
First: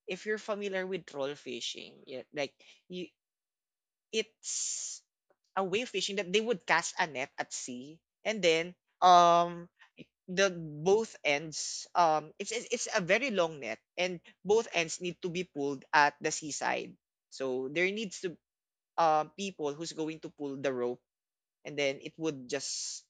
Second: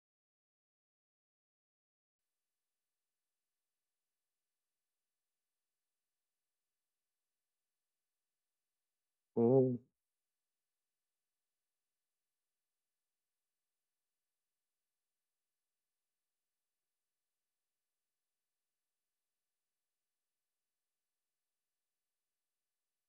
If you're familiar with troll fishing, yeah, like you it's a wave fishing that they would cast a net at sea, and then um Oh, the both ends, it's a very long net, and both ends need to be pulled at the seaside, so there needs to, people who's going to pull the rope, and then it would just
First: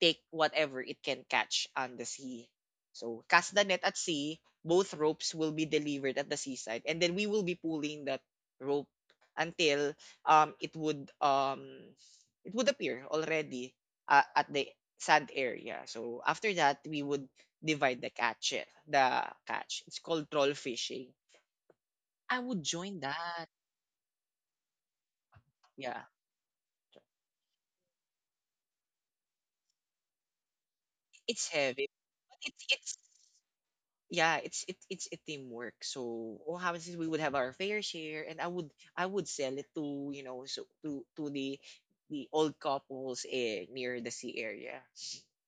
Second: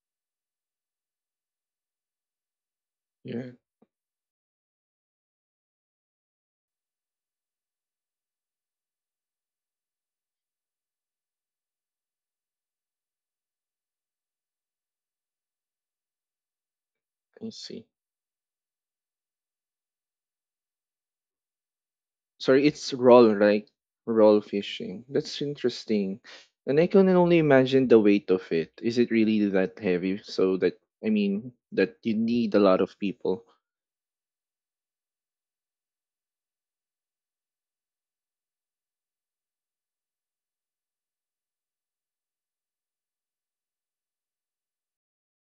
take whatever it can catch on the sea. So yeah, cast the net at sea, both ropes will be delivered at the seaside, and then we will be pulling that rope until um it would um it would appear already at the sand area. So after that, we would I see. divide the catch. The catch. It's called troll fishing. I would Sorry, it's join roll, that. right? Roll fishing. That's Yeah, interesting. And I can only imagine the weight of it. Is it really that heavy? So that, I it's mean, heavy, that you but need a it's lot of it's people. yeah, it's it's a teamwork, so oh how is it, we would have our fair share. And I would, I would sell it, to so to the old couples, near the sea area.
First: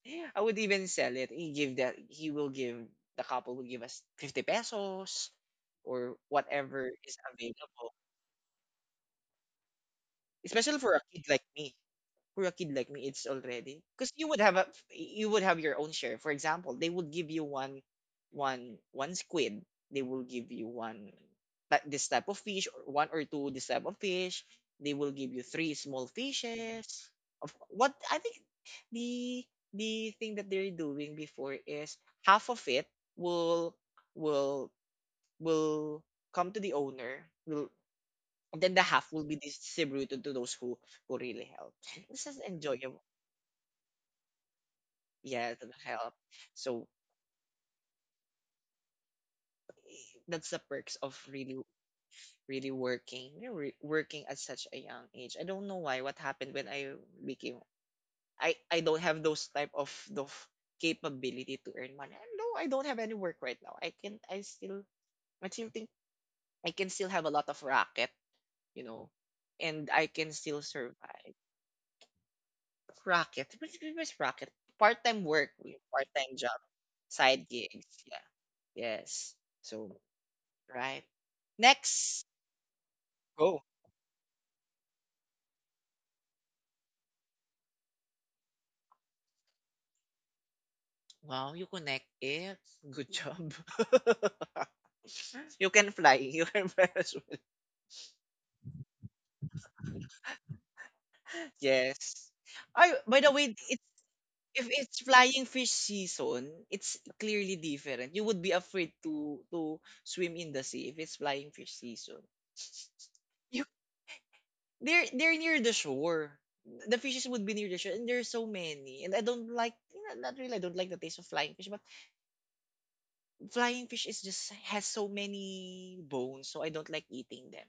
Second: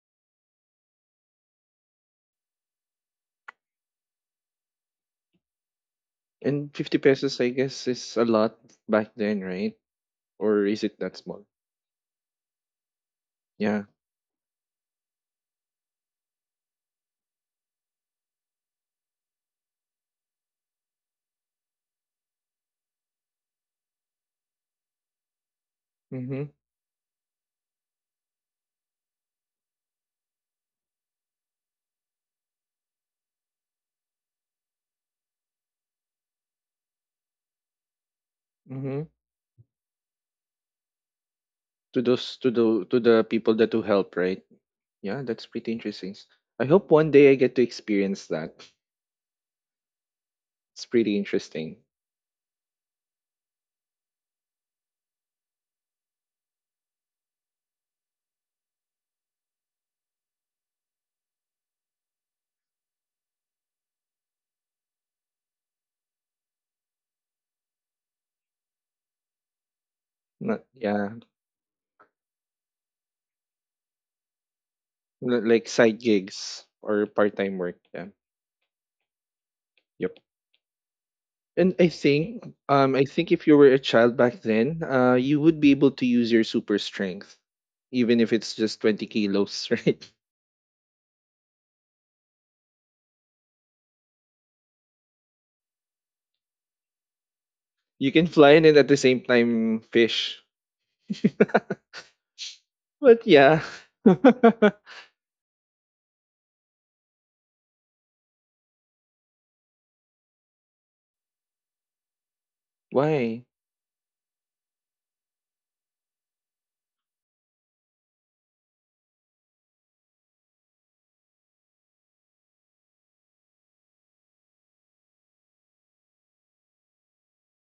I would even sell it, he give that he will give, the couple will give us 50 pesos or And whatever 50 is pesos, I guess, available. is a lot back then, right? Or Especially is for it a that kid small? like me, for a kid like me, it's already, Yeah. because you would have a, you would have your own share. For example, they would give you one, one squid. They will give you one like this type of fish, or one or two this type of fish. They will give you three small Mm-hmm. fishes of what I think. the the thing that they're doing before is half of it will, will will come to the owner will, and then the Mm-hmm. half will be distributed to those who really help. to This those is to the to enjoyable, the people that who help, right? Yeah, that's yeah, that pretty help. interesting. I So hope one day I get to experience that. That's the It's perks of pretty really, interesting. really working, you know, working at such a young age. I don't know why, what happened when I became, I don't have those type of the capability to earn money. No, I don't have any work right now. I can I still, I still think I can still have a lot of racket, you know, and I can still Not, yeah, survive. Racket, what's racket? Part-time li- work. like side Part-time job, gigs or side part-time work. gigs, Yeah. yeah. Yes, so. Yep. Right. And I Next. think um I think if you Go. were a child back then, you would be able to use your super strength even if it's just 20 kilos, right? Wow, you connect it. Good job. You can fly. You can fly as well. You can fly in and at the same time fish. Yes. Ay, by But the way, yeah. it's, if it's flying fish season, it's clearly different. You would be afraid to swim in the sea if it's flying fish season. Why? You, they're near the shore. The fishes would be near the shore, and there's so many. And I don't like, not not really. I don't like the taste of flying fish, but flying fish is just has so many bones, so I don't like eating them.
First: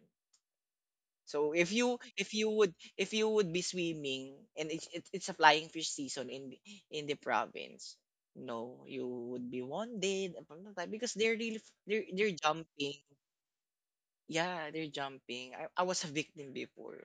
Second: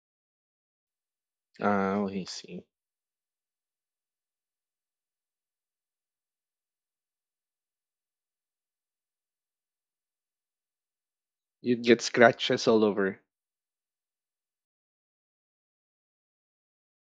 So if you, Ah, I if you see. would, if you would be swimming and it's it's a flying fish season in the province, no, you would be wounded upon the time because they're really You'd get they're scratches all jumping. over. Yeah, they're jumping. I was a victim before,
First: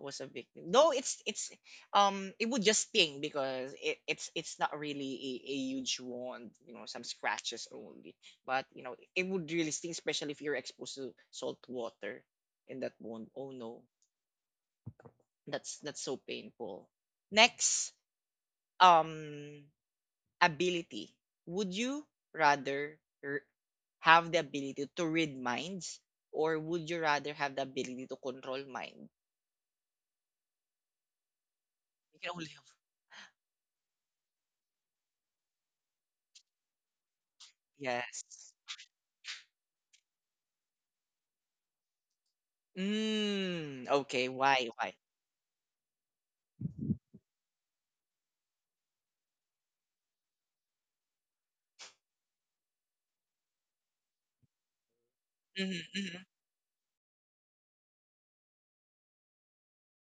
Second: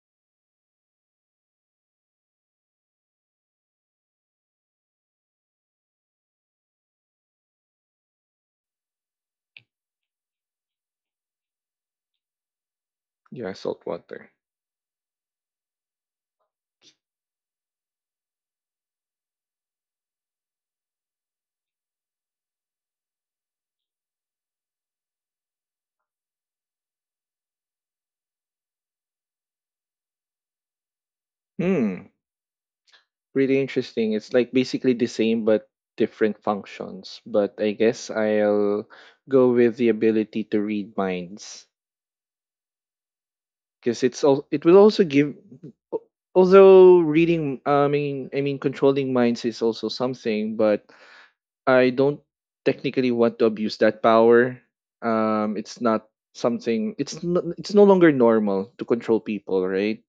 was a victim. No, it's it would just sting because it, it's not really a huge wound, you know, some scratches only. But you know, it would really sting, especially if you're exposed to salt water in that wound. Oh Yeah, no, salt water. That's so painful. Next, um ability. Would you rather r- have the ability to read minds, or would you rather have the ability to control mind? Hmm. You can only have, Pretty interesting. It's like basically the same but different functions. But I guess yes. I'll go with the ability to read minds Mm, because it's okay. all. It Why? will Why? also give. Al- Although reading, I mean, controlling minds is also something, but I don't technically want to abuse that power. It's Mhm, not mhm, something. It's no longer normal to control people, right?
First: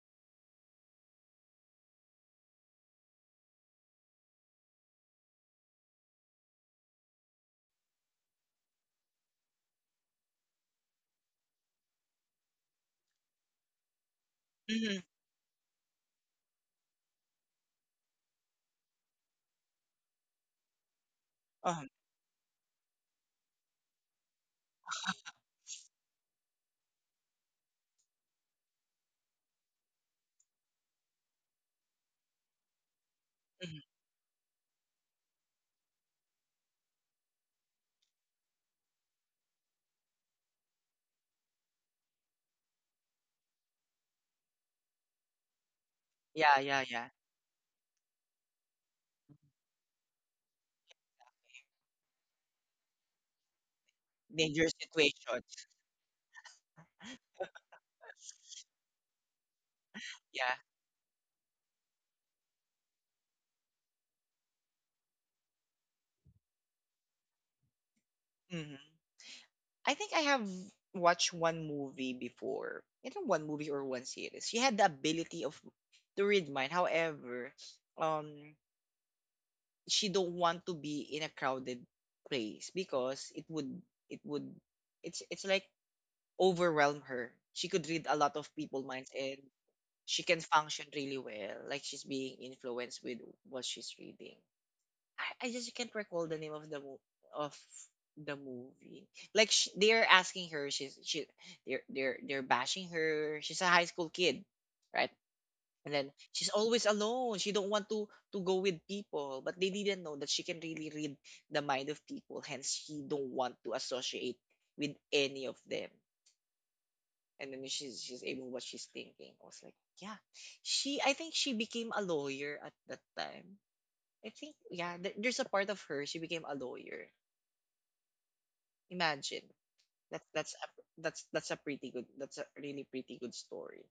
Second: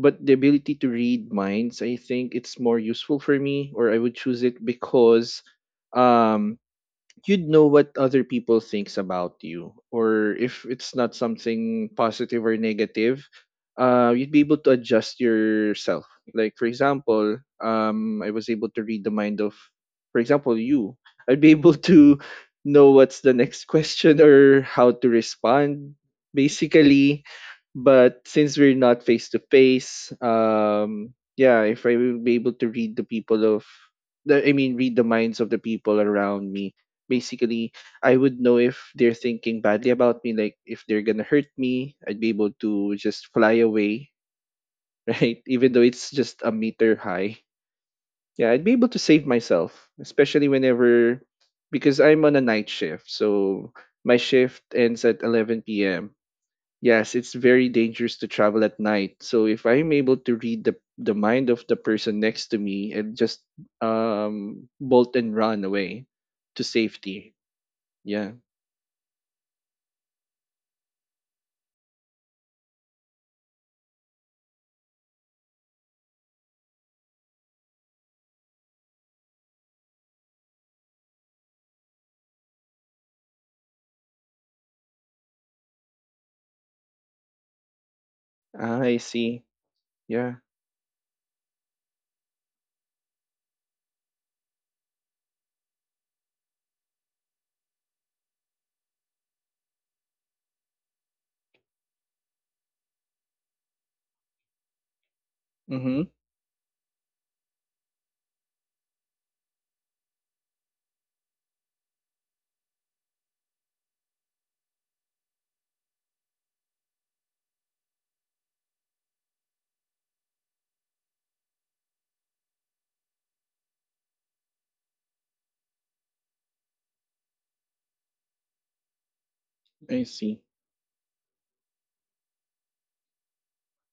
But the ability to read minds, I think it's more useful for me, or I would choose it because um you'd know what other people thinks about you, or if it's not something positive or negative, you'd be able to mhm, adjust yourself. Like, for example, I was able to read the mind of, for example, you. I'd be able uh-huh, to know what's the next question or how to respond, basically. But since we're not face to face, yeah, if I will be able to read the people of, mhm. the I mean, read the minds of the people around me, basically, I would know if they're thinking badly about me, like if they're gonna hurt me, I'd be able to just fly away, right? Even though it's just a Yeah, yeah, meter yeah. high. Yeah, I'd be able to save myself, especially whenever, because I'm on a night shift. So my shift Dangerous ends at situations. 11 p.m. Yes, it's very dangerous to travel at night. So if I'm able to Yeah. read the mind of the person next to me and just bolt and run away to safety. Yeah. Mhm. I think I have watched one movie before. I think one movie or one series. She had the ability of to read mind. However, um, she don't want to be in a crowded place because it would, it would, it's like overwhelm her. She could read a lot of Ah, people I minds, see. and she Yeah. can function really well. Like she's being influenced with what she's reading. I just can't recall the name of the of the movie. Like sh they're asking her, she, they're they're bashing her. She's a high school kid, right? And Mm-hmm. then she's always alone. She don't want to go with people, but they didn't know that she can really read the mind of people. Hence, she don't want to associate with any of them, and then she's aiming what she's thinking. I was like, yeah, she. I think she became a lawyer at that time. I think, yeah, there's a part of her she became a lawyer. Imagine, I that's see. that's a, that's a pretty good. That's a really pretty good story.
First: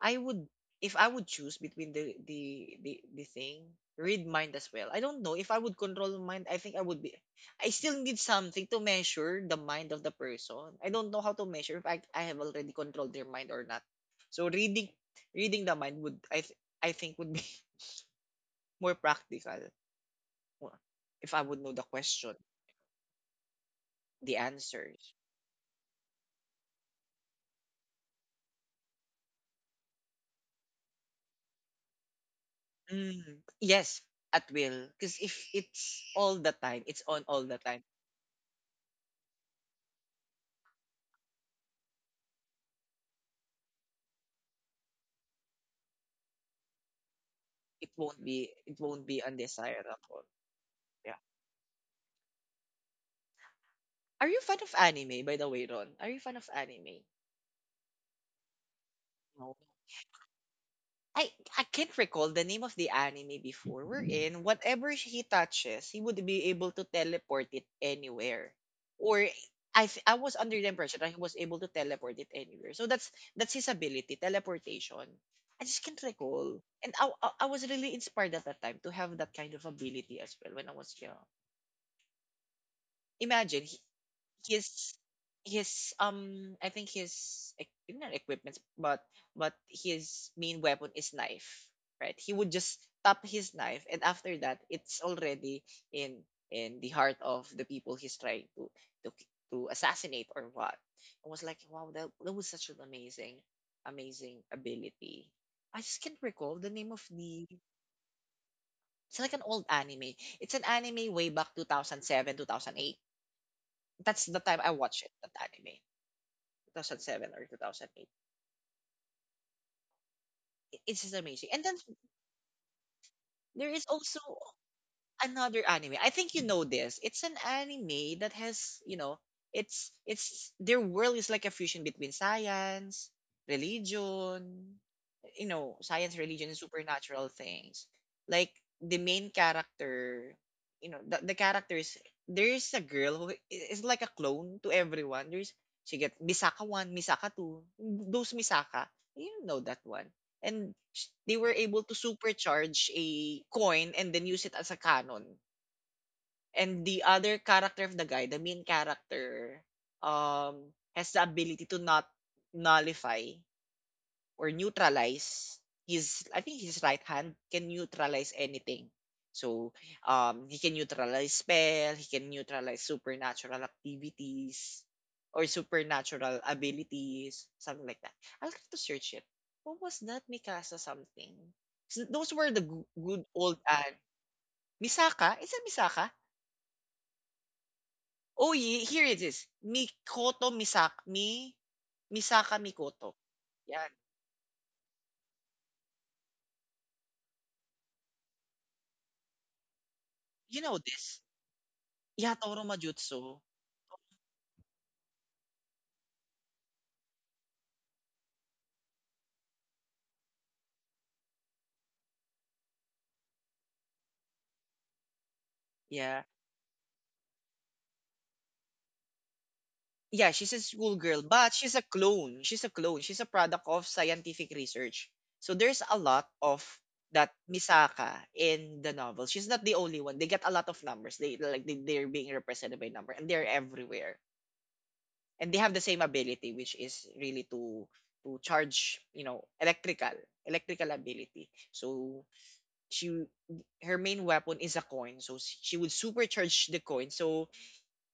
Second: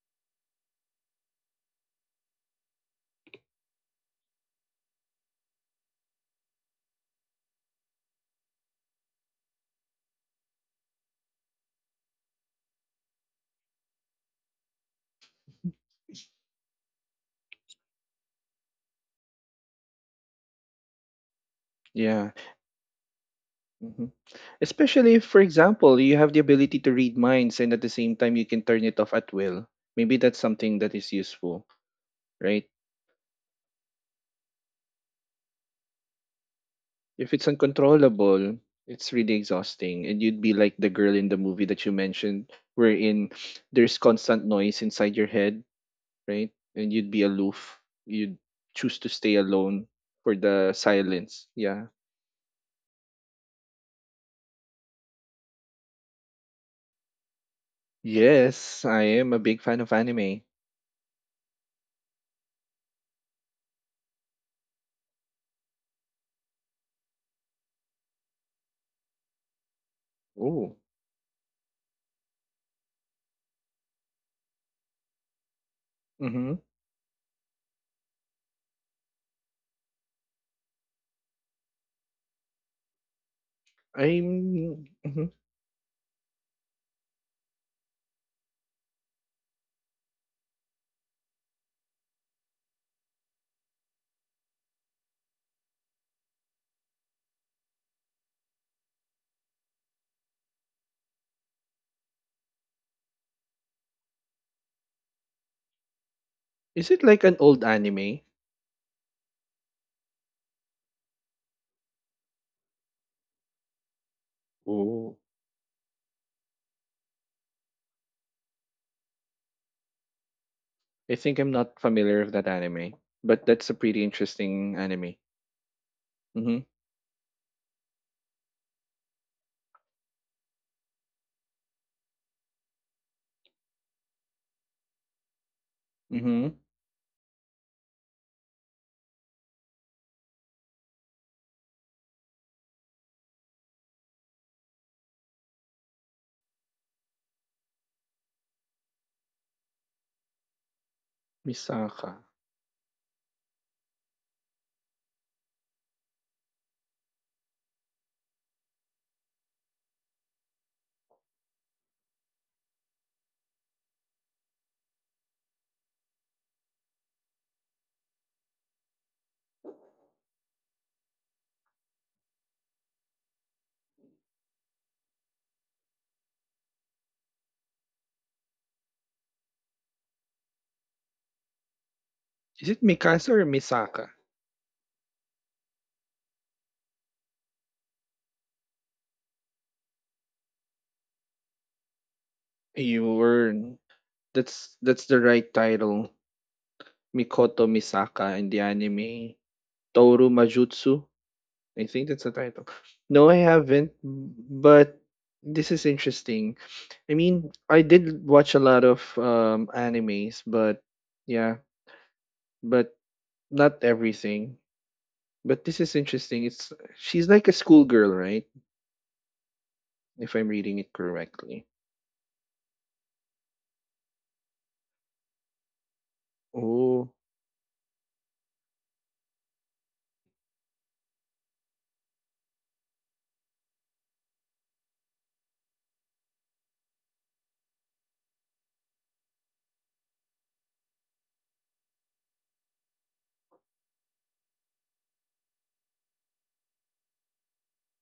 I would, if I would choose between the the thing, read mind as well. I don't know if I would control mind. I think I would be. I still need something to measure the mind of the person. I don't know how to measure if I have already controlled their mind or not. So reading, reading the mind would, I think would be more practical, more- if I would know the Yeah. question, Mm-hmm. the answers. Especially if, for example, you have the ability to read minds and at the same time you can turn it off at will. Maybe that's something that is useful, right? Mm, yes, at will. Because if it's all the time, it's on If all it's the time. uncontrollable, it's really exhausting. And you'd be like the girl in the movie that you mentioned, wherein there's constant noise inside your head, right? And you'd be aloof. It won't You'd be. It choose won't to be stay alone undesirable. for the Yeah. silence. Yeah. Are you fan of anime, by the way, Ron? Are you fan of anime? Yes, I am a big fan of anime. I I can't recall the name of the anime before we're in. Whatever he touches, he would be able to teleport it anywhere. Or I was under the Oh. impression that he was able to teleport it anywhere. So that's his ability, teleportation. I just can't Mhm. recall. And I was really inspired at that time to have that kind of ability as well when I was young. Imagine I'm his mhm. his I think his not equipment, but his main weapon is knife, right? He would just tap his knife, and after that it's already in in the heart of the people he's trying to, to assassinate or what. I was like, wow, that was such an amazing, amazing ability. I just can't recall the name Is of it like an the, old anime? it's like an old anime. It's an anime way back 2007, 2008. That's the time I watched it, Oh. that anime. 2007 or 2008. It's just I think amazing. I'm And then not familiar with that anime, but there that's a is pretty also interesting anime. another anime. I think you know Mhm. this. It's an anime that has, you know, it's their world is like a fusion between science, religion, you know, science, religion, and Mhm. supernatural things. Like the main character, you know, the characters, there is a girl who is like a clone to everyone. There's, she gets Misaka 1, Misaka 2, those Misaka. You know that one. And they were able to Misaka. supercharge a coin and then use it as a cannon. And the other character of the guy, the main character, has the ability to not, nullify or neutralize, his, I think his right hand can neutralize anything. So he can neutralize spell, he can neutralize supernatural activities or supernatural abilities, something like that. I'll have to search it. What was that Mikasa something? Those were the Is it good Mikasa or old and, Misaka? Misaka? Is it Misaka? Oh, yeah, here it is. Mikoto Misaka. Misaka Mikoto. You were Yan. That's the right title. Mikoto Misaka in the anime Toru You know Majutsu. this? I think Yeah, that's the Toro title. Majutsu. No, I haven't, but this is interesting. I mean, I did watch a lot of animes, but yeah, but not everything. But this is Yeah. interesting. It's she's like a schoolgirl, right? Yeah, If she's a I'm reading it schoolgirl, but she's a correctly. clone. She's a clone. She's a product of scientific research. So there's a lot of Oh, that Misaka in the novel. She's not the only one. They get a lot of numbers. They like they, they're being represented by number and they're everywhere. And they have the same ability which is really to charge, you know, electrical, electrical ability. So she, her main weapon is a coin. So she would supercharge the coin, so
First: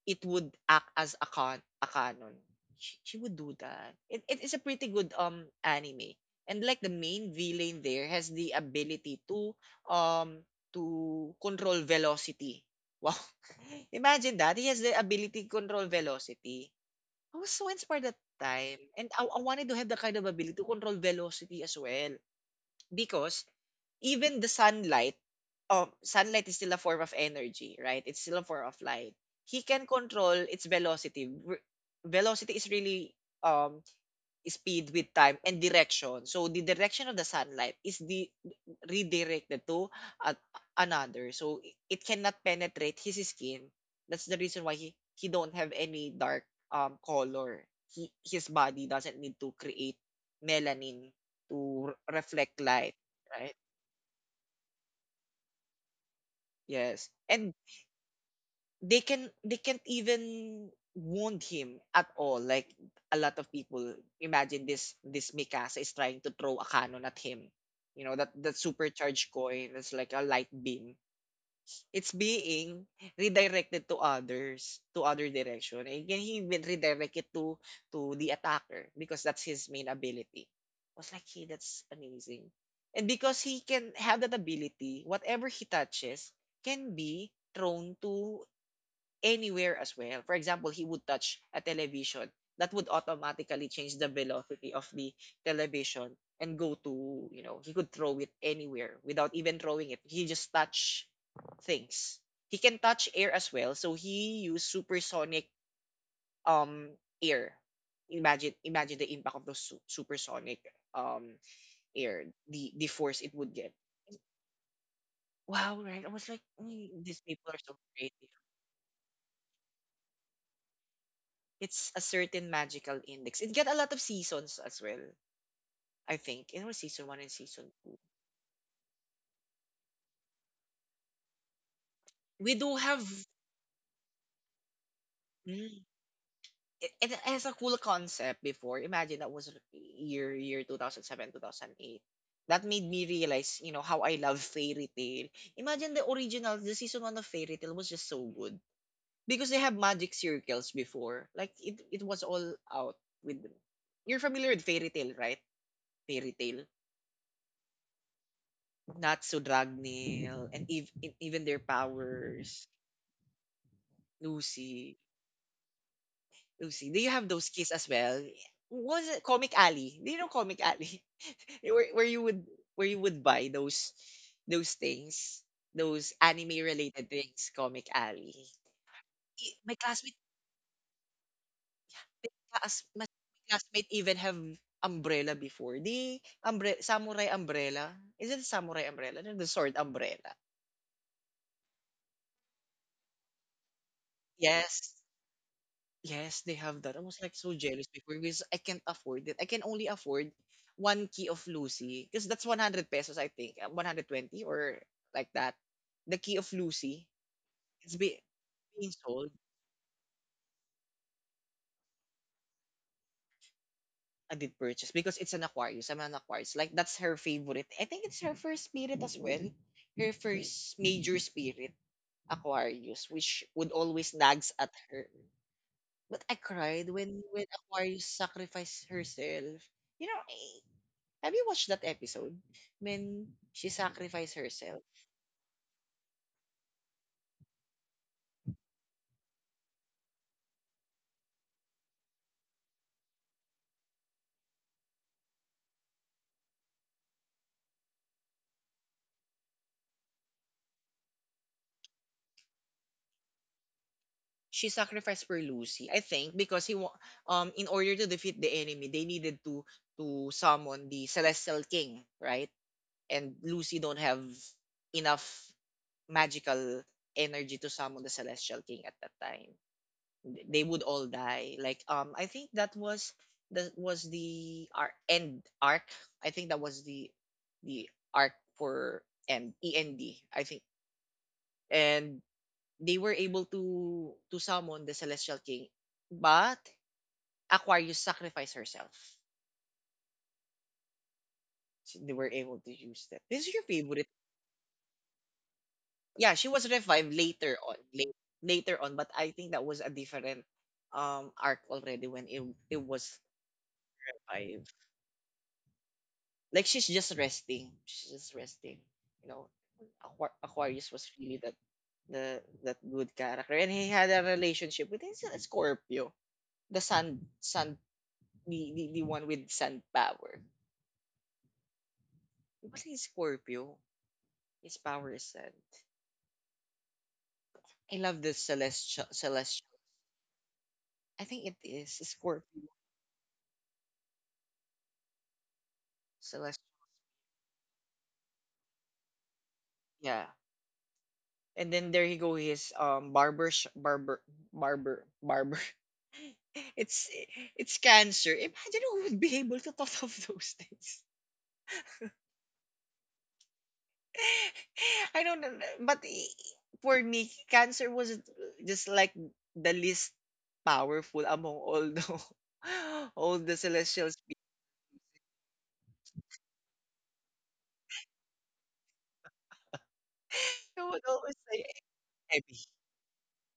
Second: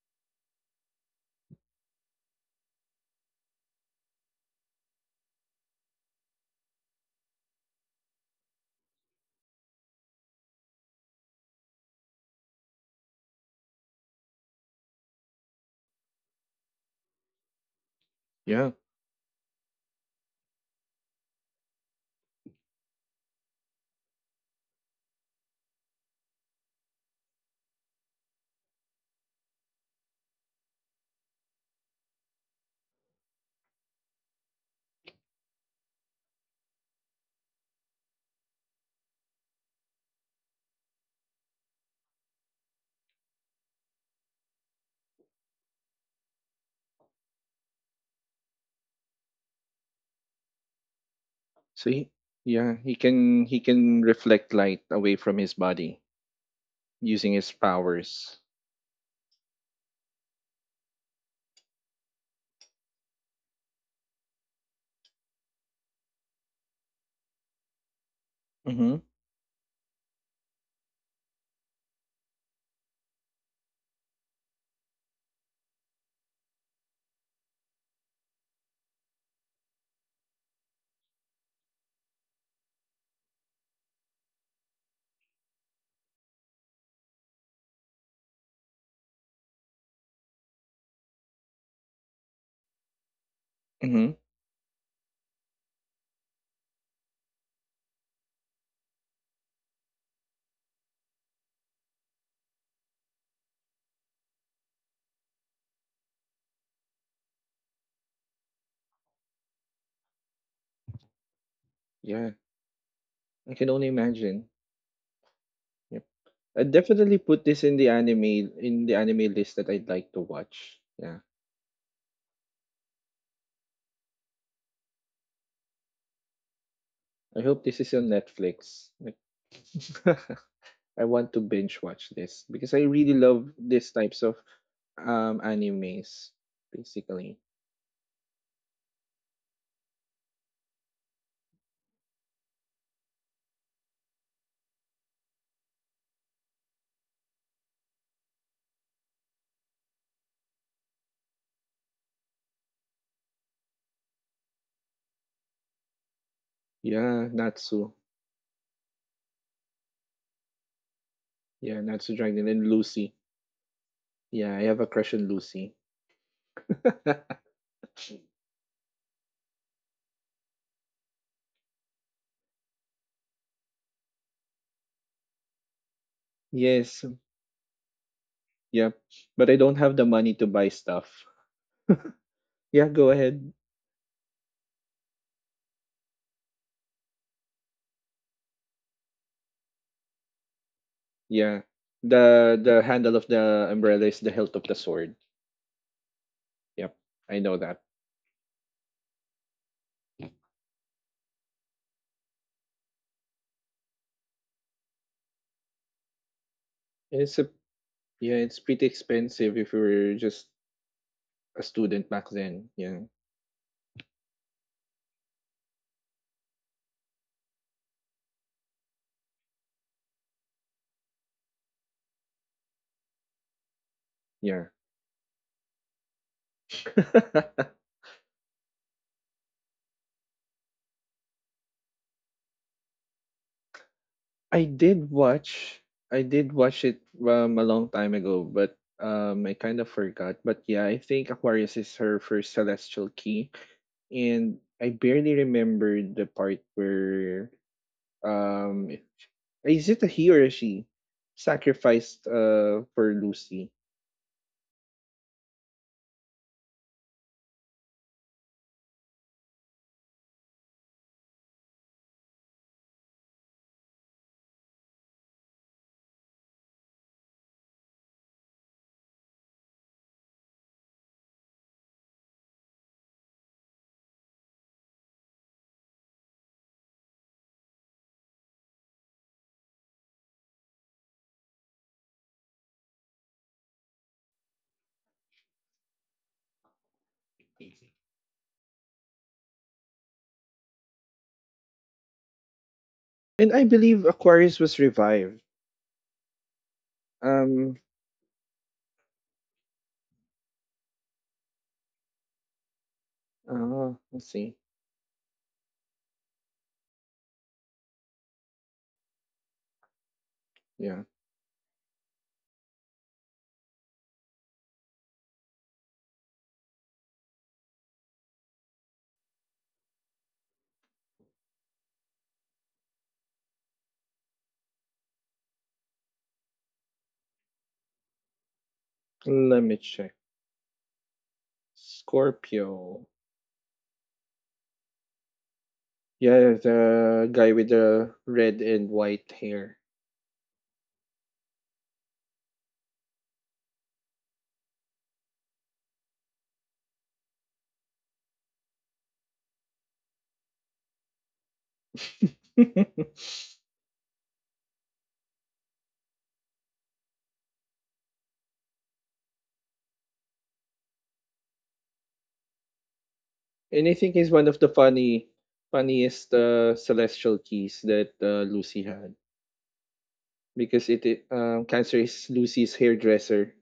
it would act as a con, a canon. She would do that. It is a pretty good anime. And like the main villain there has the ability um to control velocity. Wow. Imagine that. He has the ability to control velocity. I was so inspired at the yeah. time. And I wanted to have the kind of ability to control velocity as well. Because even the sunlight, sunlight is still a form of energy, right? It's still a form of light. He can control its velocity. Velocity is really um speed with time and direction. So the direction of the sunlight is the, redirected to a- another. So it cannot penetrate his skin. That's the reason why he don't have any dark color. He, his body doesn't need to create melanin So to he, reflect yeah, he light, can right? he can reflect light away from his body Yes. using his And powers. they can, they can't even wound him at all. Like a lot of people imagine this Mikasa is trying to throw a cannon at him. You know, that Mhm. supercharged coin that's like a light beam. It's being redirected to other direction and can he even redirect it to the attacker because that's his main ability. I was like, hey, that's amazing. And because he can have that ability, whatever he touches can be thrown to anywhere as well. For example, he would touch a television that would automatically change the Mhm. velocity of the television and go to, he could throw it anywhere without even throwing it. He just touch things. He can touch air as well, so he used supersonic um air. Imagine the impact of the supersonic um air, Yeah, the force it I would can get. only imagine. Wow, Yep. right? I was like, I "Mm, definitely these put people are this in so the anime crazy." in the anime list that I'd like to watch. Yeah. It's A Certain Magical Index. It get a lot of seasons as well. I think in our season one and I hope season this is two, on Netflix. Like, I want to binge watch this we because I do really have. love these types of Mm, animes, it basically. has a cool concept before. Imagine that was year 2007, 2008. That made me realize, you know, how I love Fairy tale. Imagine the original, the season one of Fairy tale was just so good because they have magic circles before. Like it was all out with. You're familiar with Fairy tale, right? Fairy tale. Yeah, Natsu. Natsu Dragneel, and even their Yeah, Natsu Dragon and powers. Lucy. Yeah, I have a Lucy, crush on Lucy. Lucy, do you have those keys as well? Was it Comic Alley? Do you know Comic Alley? Where you would where you would buy those things, those anime Yes, related things, Comic Alley. yeah, but I don't My have the classmate, money to buy stuff. my Yeah, go my ahead. classmate even have umbrella before. The samurai umbrella. Is it samurai umbrella? No, the sword umbrella. Yeah, the handle of the umbrella is the hilt of the Yes. sword. Yes, they have Yep, that. I was I like know so that. jealous before because I can't afford it. I can only afford one key of Lucy because that's 100 pesos, I think. 120 or like that. The key of Lucy, And It's a it's be, yeah, it's pretty being sold. expensive if you're just a student back then. Yeah, I did purchase because it's an Aquarius. I'm an Aquarius. Like, that's her favorite. I think it's her first spirit as well. Her first major spirit, Aquarius, which would always nags yeah. at her. But I cried when Aquarius sacrificed herself, you know, eh, have you watched that episode when she sacrificed I herself? did watch. I did watch it a long time ago, but I kind of forgot. But yeah, I think Aquarius is her first celestial key, and I barely remember the part where um is it a he or a she sacrificed for Lucy, She sacrificed for Lucy, I think, because in order to defeat the enemy, they needed to summon the Celestial King, right? And Lucy don't have enough magical energy to summon the Celestial King at that time. They would all die. Like I think that was the end arc. I think that was the arc for end, E N D. I think and they were able to summon the Celestial King, but Aquarius sacrificed herself. So they were able to use that. and This is I your believe favorite. Aquarius was revived. Yeah, she was revived later Um, on, later on, but I think that was a different arc already when it was let's see. revived. Like she's just resting, she's just resting. You know, Aquarius Yeah, was really that, the that good character, and he had a relationship with his Scorpio, the sun, the one with sand power. It wasn't Scorpio. His power is sand. I love the let celestial. me check. I think it is Scorpio Scorpio. Yeah, celestial. the guy with the red and white hair. Yeah. And then there you go. His barber sh- barber barber barber. It's it's Cancer. Imagine who would be able to thought of those things. And I don't know, but i- for me, Cancer was just like the least powerful among all the all the I think celestials. he's one of the funniest celestial keys that Lucy had He because it, would it always say, Cancer is Abby, Lucy's hairdresser,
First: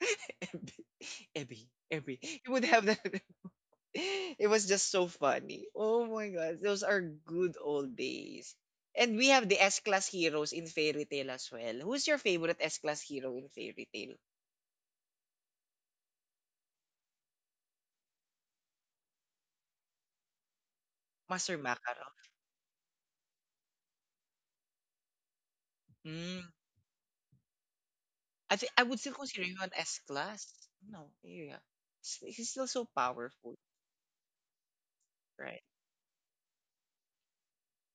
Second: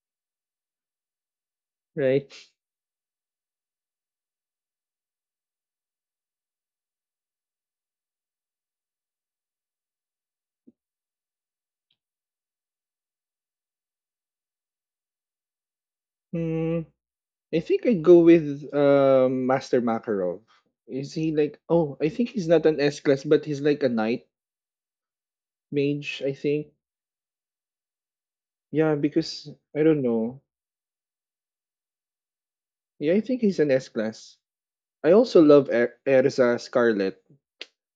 Abby, Abby, Abby. right? He would have that. It was just so funny. Oh my God. Those are good old days. And we have the S-Class heroes in Fairy tale as well. Who's your favorite S-Class hero in Fairy tale? Hmm. I think I'd go with Master Makarov. Is he Master like, oh, I Makarov. think he's not an S class, but he's like a knight mage. I Mm. think. I think I Yeah, would still consider because him an I don't know. S-Class. No, yeah. S- He's still so Yeah, I think powerful, he's an S class. I also right? love Erza Scarlet.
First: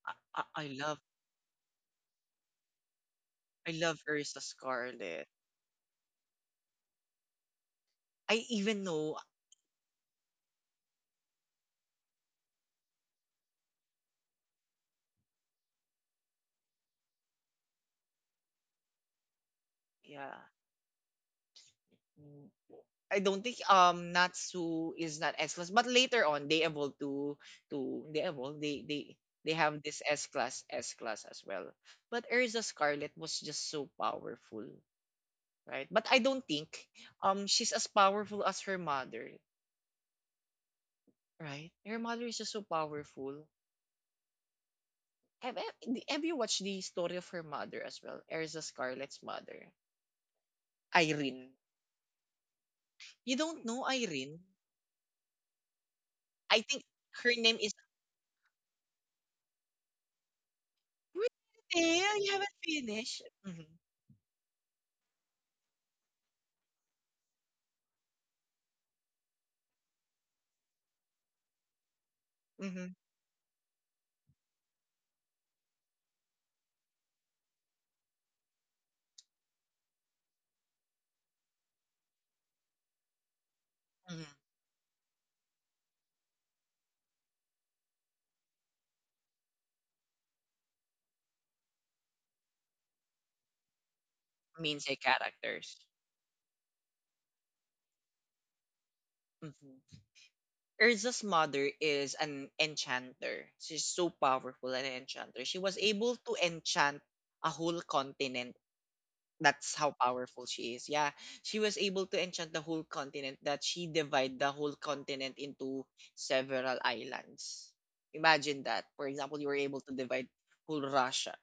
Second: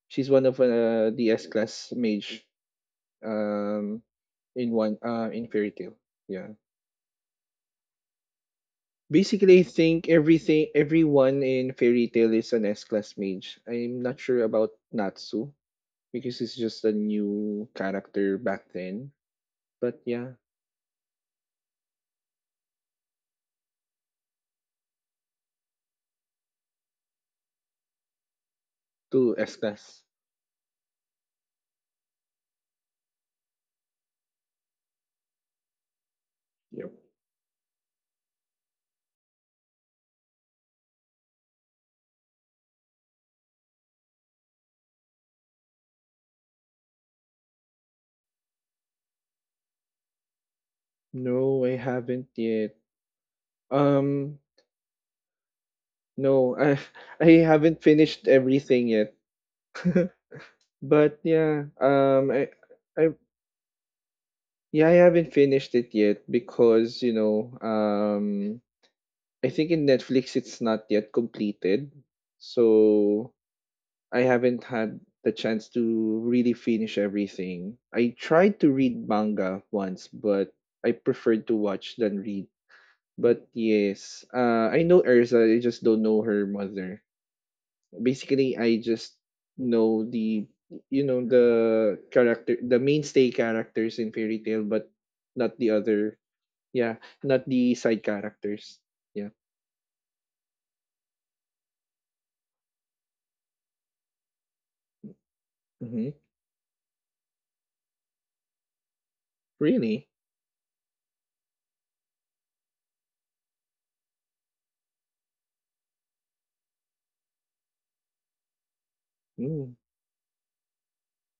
She's one of I love. The S class mage I love um Ursa in one Scarlet. uh in Fairy Tail. Yeah. I even know, Basically, I think everything everyone in Fairy Tail is an S class mage. I'm not sure about Natsu because it's just a new character back then. But yeah, yeah. Mm, I don't think Natsu is not S class, but later on they evolve to they evolve two they S have class. this S class as well. But Erza Scarlet was just so powerful, right? But I don't think Yep. She's as powerful as her mother, right? Her mother is just so powerful. Have you watched the story of her mother as well? Erza Scarlet's mother, Irene. No, I haven't yet. You don't know Um, Irene? No, I I think I her name is. haven't finished everything yet. But yeah, Really? You haven't I finished? Mm-hmm. yeah, I haven't finished it yet because, I think in Netflix it's not yet completed. Mm-hmm. So I haven't had the chance to really finish everything. I tried to read manga once, but I preferred to watch than read. But yes, Mm-hmm. I know Erza, I just don't know her mother. Basically, I just know the, you know, the character, the mainstay characters in Fairy tale but Meansay not the characters. other. Yeah, not the side characters. Yeah. Mm-hmm. Urza's mother is an enchanter. She's so powerful an enchanter. She was Hmm. able to enchant a whole continent. That's how Really. powerful she is. Yeah. She was able to enchant the whole continent that she divide the whole continent into several islands. Imagine that. For example, you were Mm. able to divide whole Russia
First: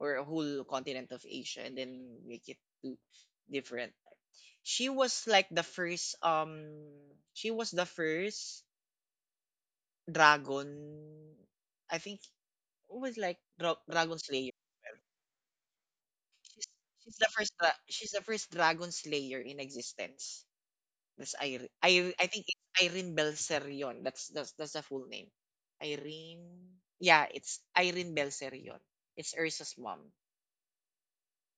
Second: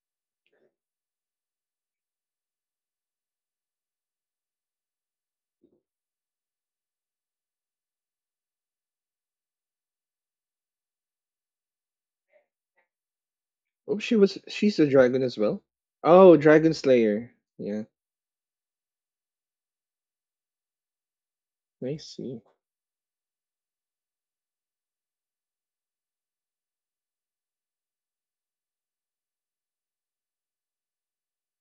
or a whole continent of Asia and then make it two different. She was like the first she was the first dragon, I think, who was like Oh, she dragon was slayer. she's a dragon as well. Oh, She's dragon she's the slayer. first dra- Yeah, she's the first dragon slayer in existence. That's Irene. I I see. think it's Irene Belserion. That's that's the full name. Irene. Yeah, it's Irene Belserion. It's Ursa's mom,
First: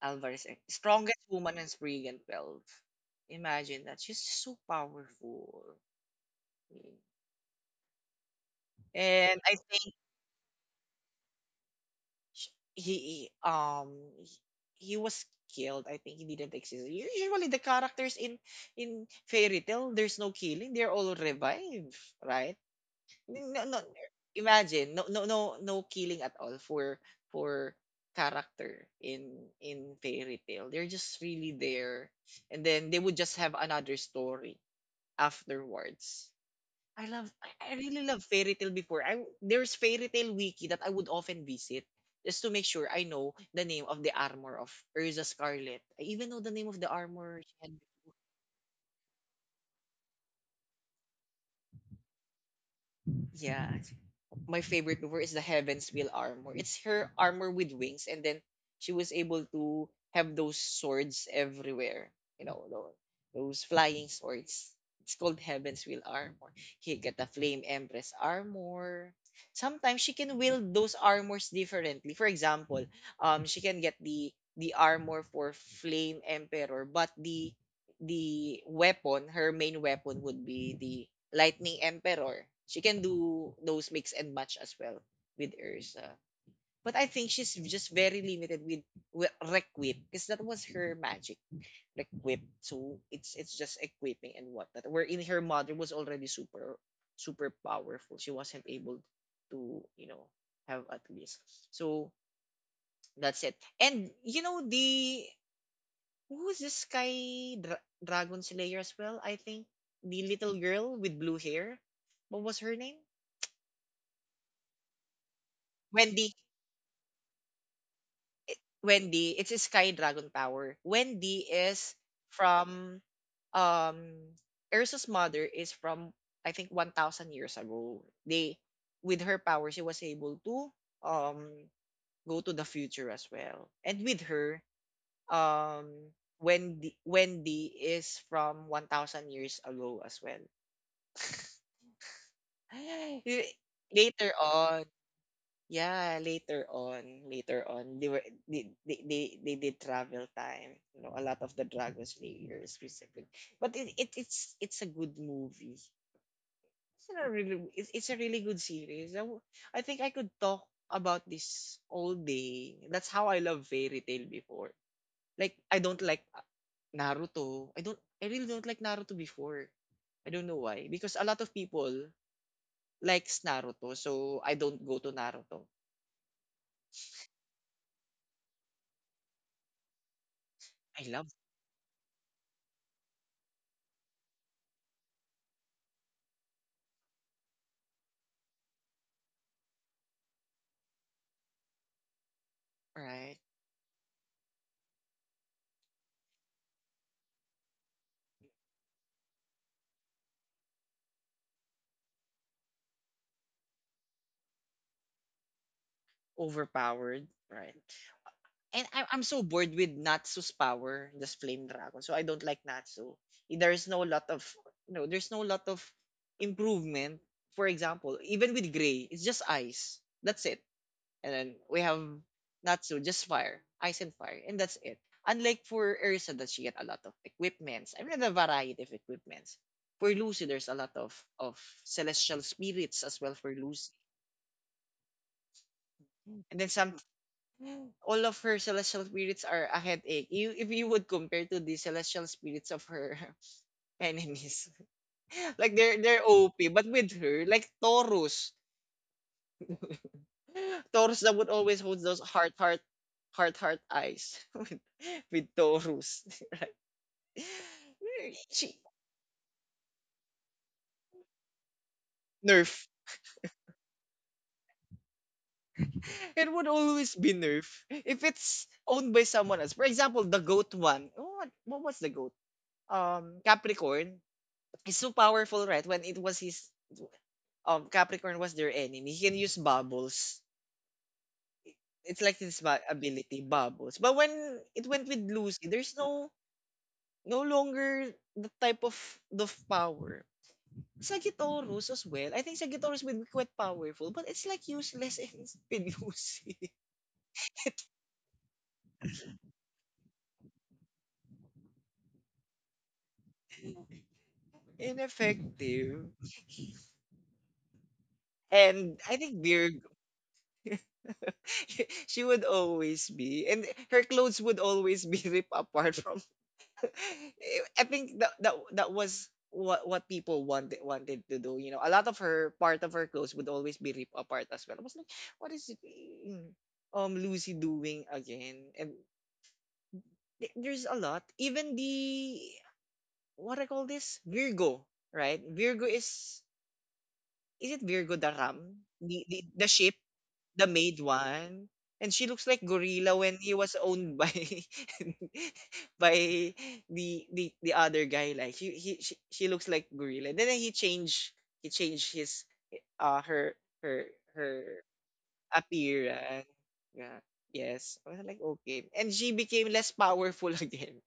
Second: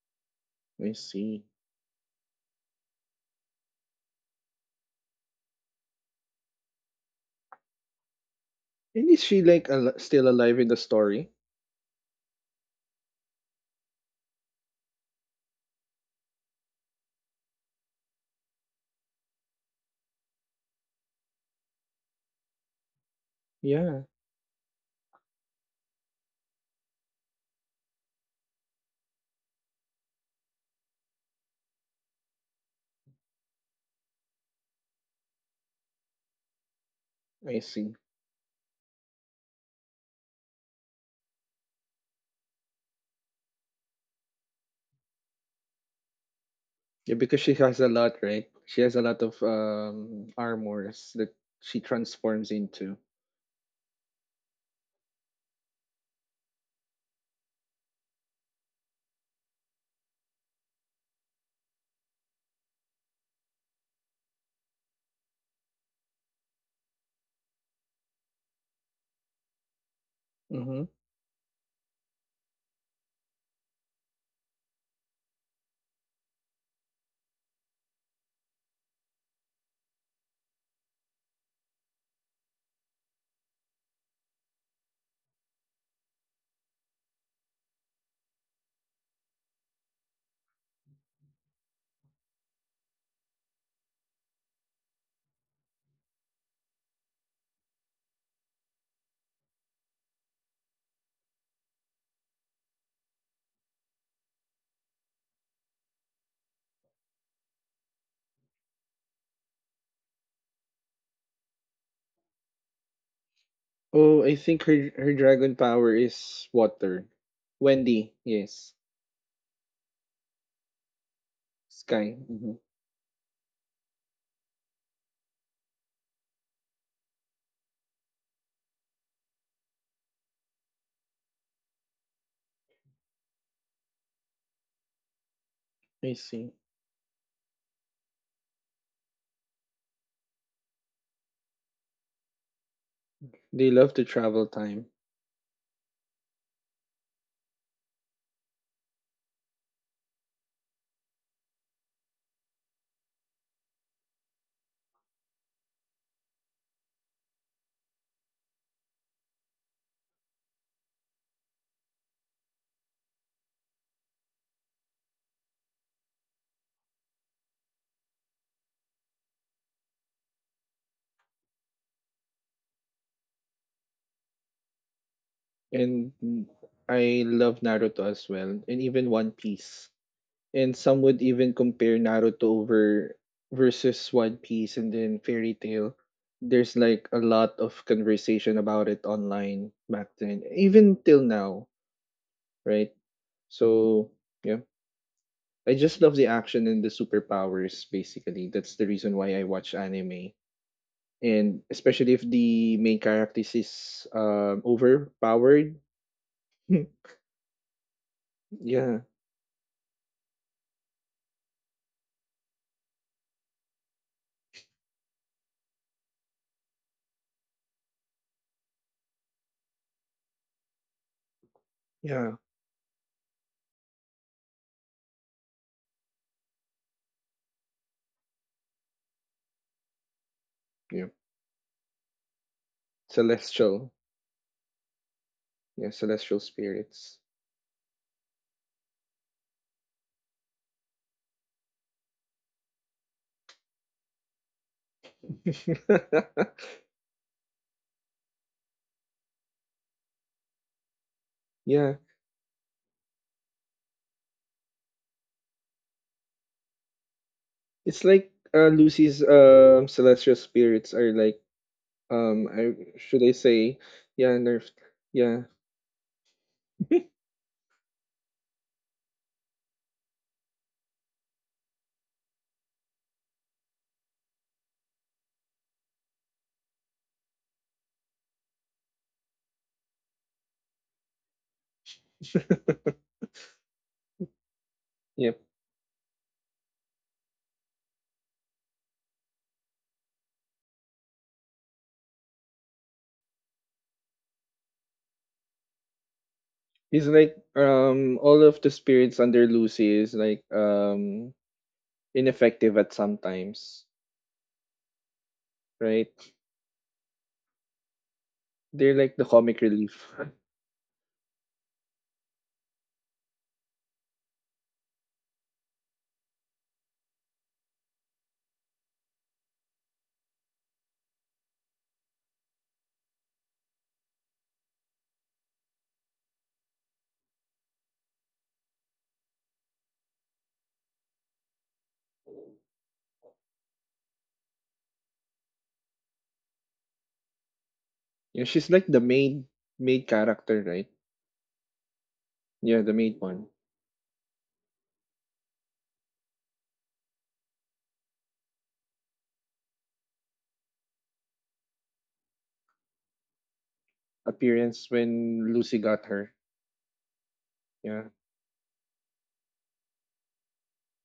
Alvarez. I Strongest see. woman in Spriggan 12. Imagine that. She's so powerful. And is she And I like, think still alive in the story? sh- he um he was killed. I think he didn't exist. Usually the characters in Fairy tale, there's no killing. They're all revived, right? no, no, Yeah, Imagine no killing at all for character in Fairy tale they're just really there, and then they would just have another story afterwards. I I see. really love Fairy tale before. I There's Fairy tale wiki that I would often visit just to make sure I know the name of the armor of Urza Scarlet. I even know the name of the Yeah, armor because she she had. has a lot, right? She has a lot of armors that she transforms into. Yeah. My favorite mover is the Heaven's Will armor. It's her armor with wings, and then she was able to have those swords everywhere. You know, those flying swords. It's called Heaven's Will armor. He get the Flame Empress armor. Sometimes she can wield Mhm. those armors differently. For example, she can get the armor for Flame Emperor, but the weapon, her main weapon would be the Lightning Emperor. She can do those mix and match as well with Ursa. But I think she's just very limited with Requip because that was her magic, Requip. So it's just equipping and whatnot. Wherein her mother was already super super powerful. She wasn't able to, you know, have at least. So that's it. And you know the, who's this Dragon Slayer as well? I think the little girl with blue hair. What was her name? Oh, I think her dragon power Wendy. is water. Wendy, yes. Wendy. It's a Sky Dragon Tower. Wendy is Sky. Mhm. from um Ersa's mother is from, I think, 1000 years ago. They, with her power, she was able to um go to the future as well. And with her um I see. Wendy is from 1000 years ago as well. Y- They love to later travel on. time. Yeah, later on, later on, they were they did travel time. You know, a lot of the Dragon Slayers specifically. But it's a good movie. It's a really good series. I think I could talk about this all day. That's how I love Fairy Tail before. Like I don't like Naruto. I really don't like Naruto before. I don't know why because a lot of people likes Naruto, so I don't go to Naruto. And I love Naruto as well. And even One Piece. And some I would love, even compare Naruto over versus One Piece and then Fairy Tail. There's like a lot of conversation about it online back then. Even till now, right? right? So yeah. I just love the action and the superpowers, basically. That's the reason why I watch anime. And especially if the main character is overpowered. Overpowered, right? And Yeah, I'm so bored with Natsu's power, this flame dragon. So I don't like Natsu. There's no lot of, no, there's no lot of improvement. For example, even with Gray, it's just ice. That's it. And then we have yeah, Natsu, just fire, ice and fire, and that's it. Unlike for Ersa that she get a lot of equipments. I mean, a variety of equipments. For Lucy, there's a lot yeah. Of celestial spirits as well for Lucy. Celestial. Yeah, celestial And then some, spirits. all of her celestial spirits are a headache. You, if you would compare to the celestial spirits of her enemies, like they're they're OP, but with her, like Taurus, Taurus that would always Yeah, hold those heart eyes with Taurus. it's like She, Lucy's celestial spirits are like, um, Nerf. I, should I say, yeah, nerfed. Yeah, It would always be Nerf if it's owned by someone else. For example, the goat one. What was the goat? Capricorn is so powerful, right? When it was his Capricorn was their enemy, he can use bubbles. It's like his ability, bubbles. But when it went with yeah. Lucy, there's no no longer the type of the power. Sagittarius as well. I think Sagittarius would be quite powerful, but it's like useless in Lucy. He's like all of the spirits under Lucy is like ineffective at some times, Ineffective. right? They're And I like the think comic Virgo, relief. she would always be, and her clothes would always be ripped apart from. I think that was what what people wanted to do. A lot of her part of her clothes would always be ripped apart as well. I was like, what is it, mm, Lucy doing again? And there's a lot. Even the what I call this Virgo, right? Virgo is it Virgo the You know, ram, she's like the the the, maid the ship. maid character, The right? maid one. And she looks like Yeah, the gorilla maid when one. he was owned by by the other guy. Like he she looks like gorilla. Then he changed his her her her Appearance when Lucy got her. appearance. Yeah. Yes. Yeah. I was like okay. And she became less powerful again.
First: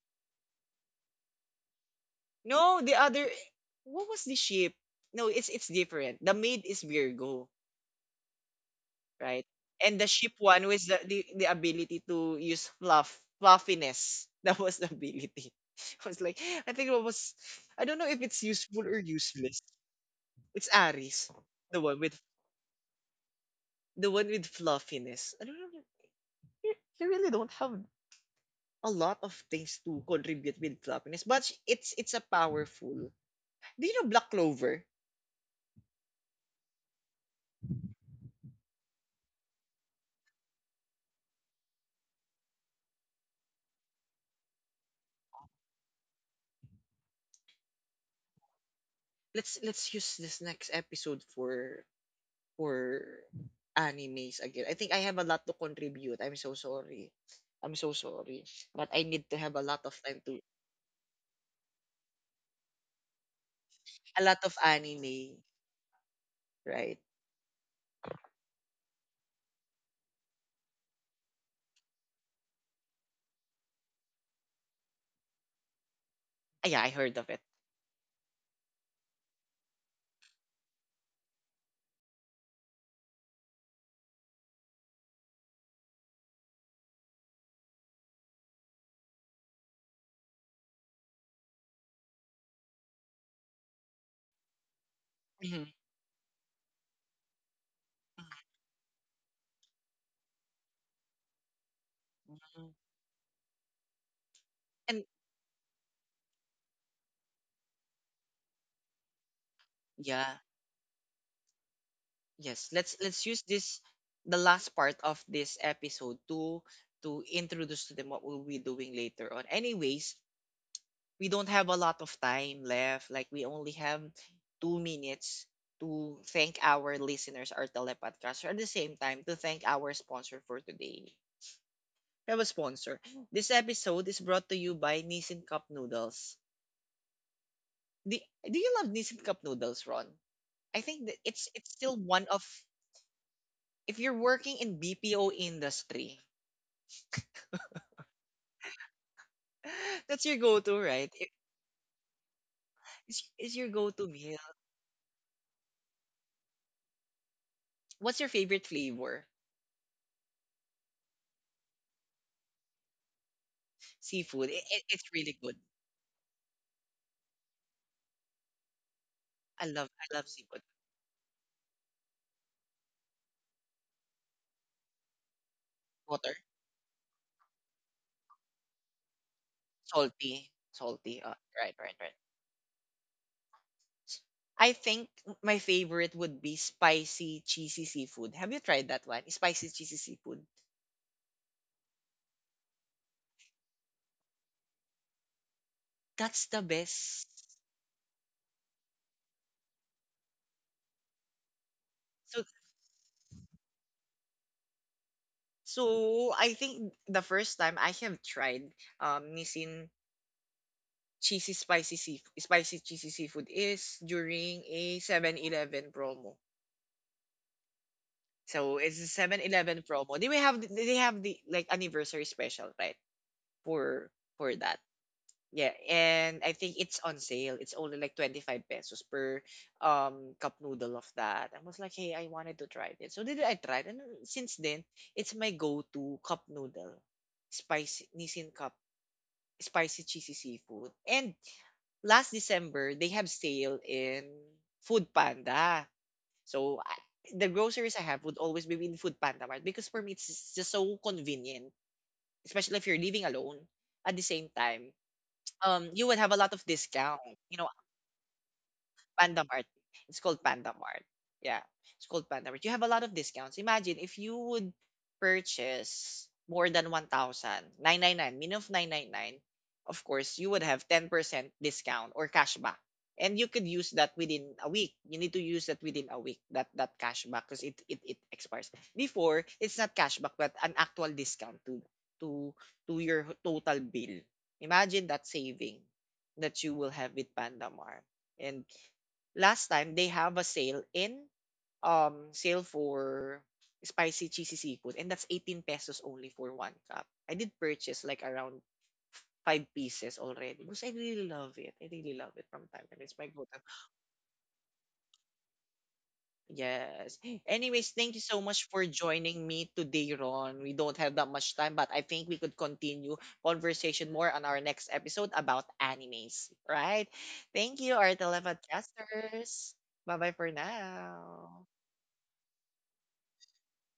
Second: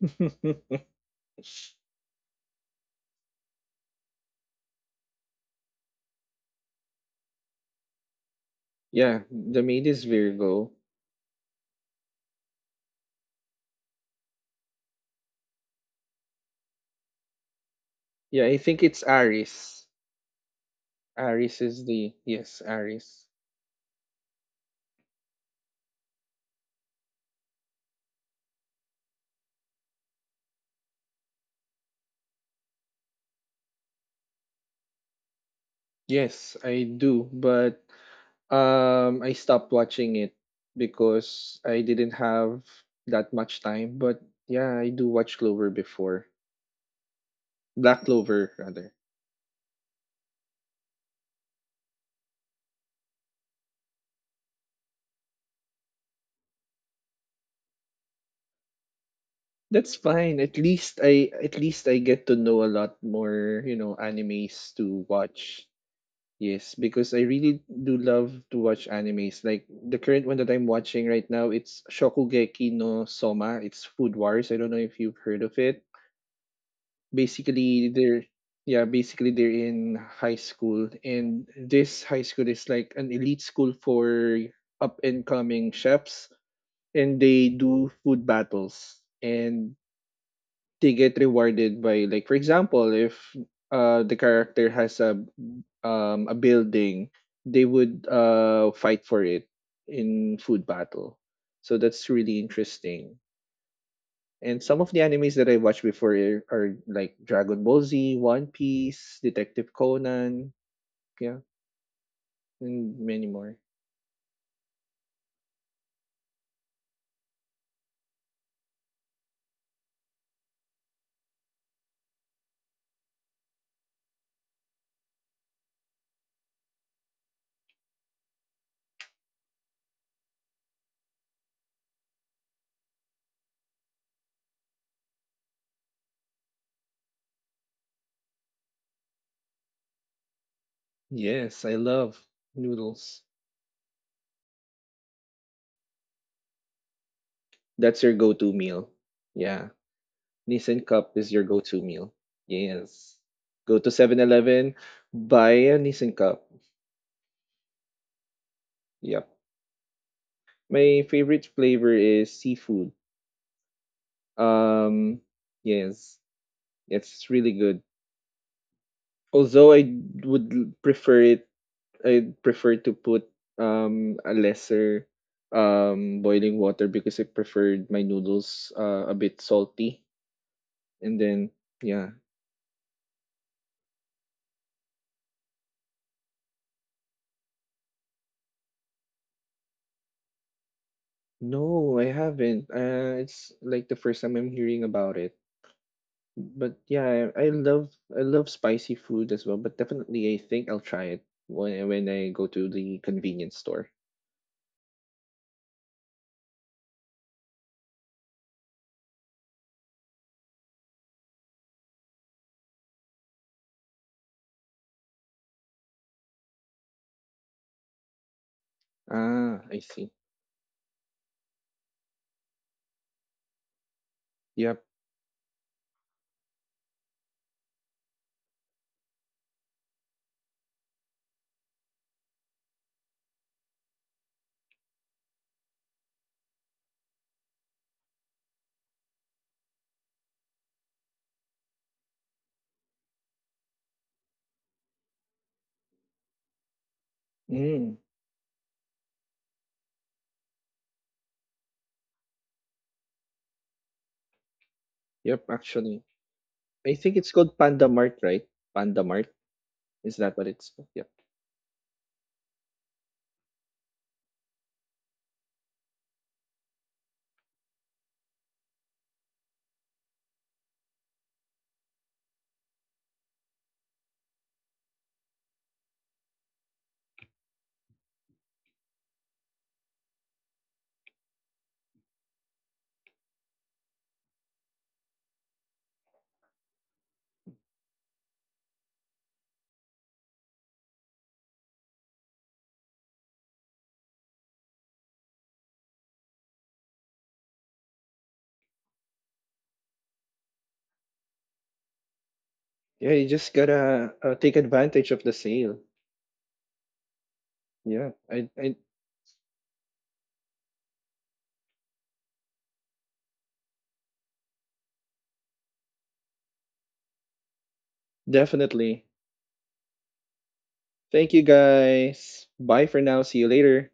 No, the other what was the ship? No, it's different. The maid is Virgo, Yeah, right? the maid And is the sheep one Virgo. was the ability to use fluff, fluffiness. That was the ability. I was like, I think it was, I don't know if it's Yeah, I think useful or it's useless. Aries. It's Aries, Aries the is one the, with yes, Aries. the one with fluffiness. I don't know. You, you really don't have a lot of things to contribute with fluffiness, but it's a powerful. Do you know Black Clover? Yes, I do, but I stopped watching it because I didn't have that much time, but yeah, I do watch Clover before. Black Clover rather. Let's use this next episode for animes again. I think I have a lot to contribute. I'm so sorry. I'm so sorry. But I need to have a lot of That's time to fine. At least I get to know a lot more, you know, a lot of animes to anime, watch. Yes, right? because I really do love to watch animes. Like the current one that I'm watching right now, it's Shokugeki no Soma. It's Food Wars. I don't know if you've heard of it. Ah, yeah, I heard of it. Basically, they're in high school and this high school is like an elite school for up and coming chefs, and they do food battles, and they get rewarded by, like, for example, if the character has a Mhm, um a building, they would mhm, fight for it in food battle. So that's really mhm. interesting. And some of the And animes that I watched before are like Dragon Ball Z, One Piece, Detective yeah, Conan. Yeah, yes. Let's and let's many use more. this the last part of this episode to introduce to them what we'll be doing later on. Anyways, we don't have a lot of time left. Like we only have 2 minutes to thank our listeners, our telepodcasters, at the same time to thank our sponsor for today. We have a sponsor. This episode is brought to you by Nissin Cup Noodles. Do, do you love Nissin Cup Noodles, Ron? I think that it's Yes, it's I still love one of noodles. if you're working in BPO industry, That's your go-to meal. Yeah. that's your go-to, Nissin right? Cup is your go-to meal. Yes. It's your Go to go-to Seven meal. Eleven, buy a Nissin Cup. What's your favorite flavor? Yep. My favorite flavor is seafood. Seafood. It, it's Um, really good. yes, it's really good. Although I I love would seafood. Prefer it, I prefer to put a lesser Water. boiling water because I preferred my noodles a bit salty. Salty. And Salty. Then Right, right, yeah, right. I think my favorite would be spicy cheesy seafood. Have you tried that one? Spicy cheesy seafood. no, I haven't. It's like the first time I'm hearing about it. That's the But best. yeah, I love spicy food as well. But definitely, I think I'll try it when I So go to the convenience store. so I think the first time I have tried Nissin cheesy spicy seafood, spicy cheesy seafood is during a 7-Eleven promo. So it's a Seven Ah, I Eleven see. promo. They will have they have the like anniversary special, right? For for that. Yep. Yeah, and I think it's on sale. It's only like 25 pesos per cup noodle of that. I was like, hey, I wanted to try it. So did I tried and since then it's my go-to cup noodle. Spicy Nissin cup, spicy cheesy seafood. And last December they have sale in Food Panda. So I, the groceries Mm, I have would always be in Food Panda Mart because for me it's just so convenient, especially if you're living alone at the same time yep. Actually, you would have a lot of I think discount. it's called You know, Panda Mart, right? Panda Mart. Panda Mart. Is It's that called what it's Panda called? Mart. Yep. Yeah, it's called Panda Mart. You have a lot of discounts. Imagine if you would purchase more than 1,000 999, minimum of 999, of course, you would have 10% discount or cashback. And you could use that within a week. You need to use that within a week, that that cashback, because it expires. Before, it's not cashback, but an actual discount to to your total bill. Imagine that saving that you will have with Pandamart. And last time they have a sale in sale for spicy cheesy seafood and that's 18 pesos only for one cup. I did purchase like around 5 pieces already because I really love it. I really love it from time to time. Yeah, It's my you go just to. gotta take advantage of the sale. Yes. Anyways, Yeah, thank you so I much I for joining me today, Ron. We don't have that much time, but I think we could continue conversation more on our next episode about animes, right? Thank you, our definitely. telepodcasters. Bye bye for Thank you now. guys. Bye for now. See you later.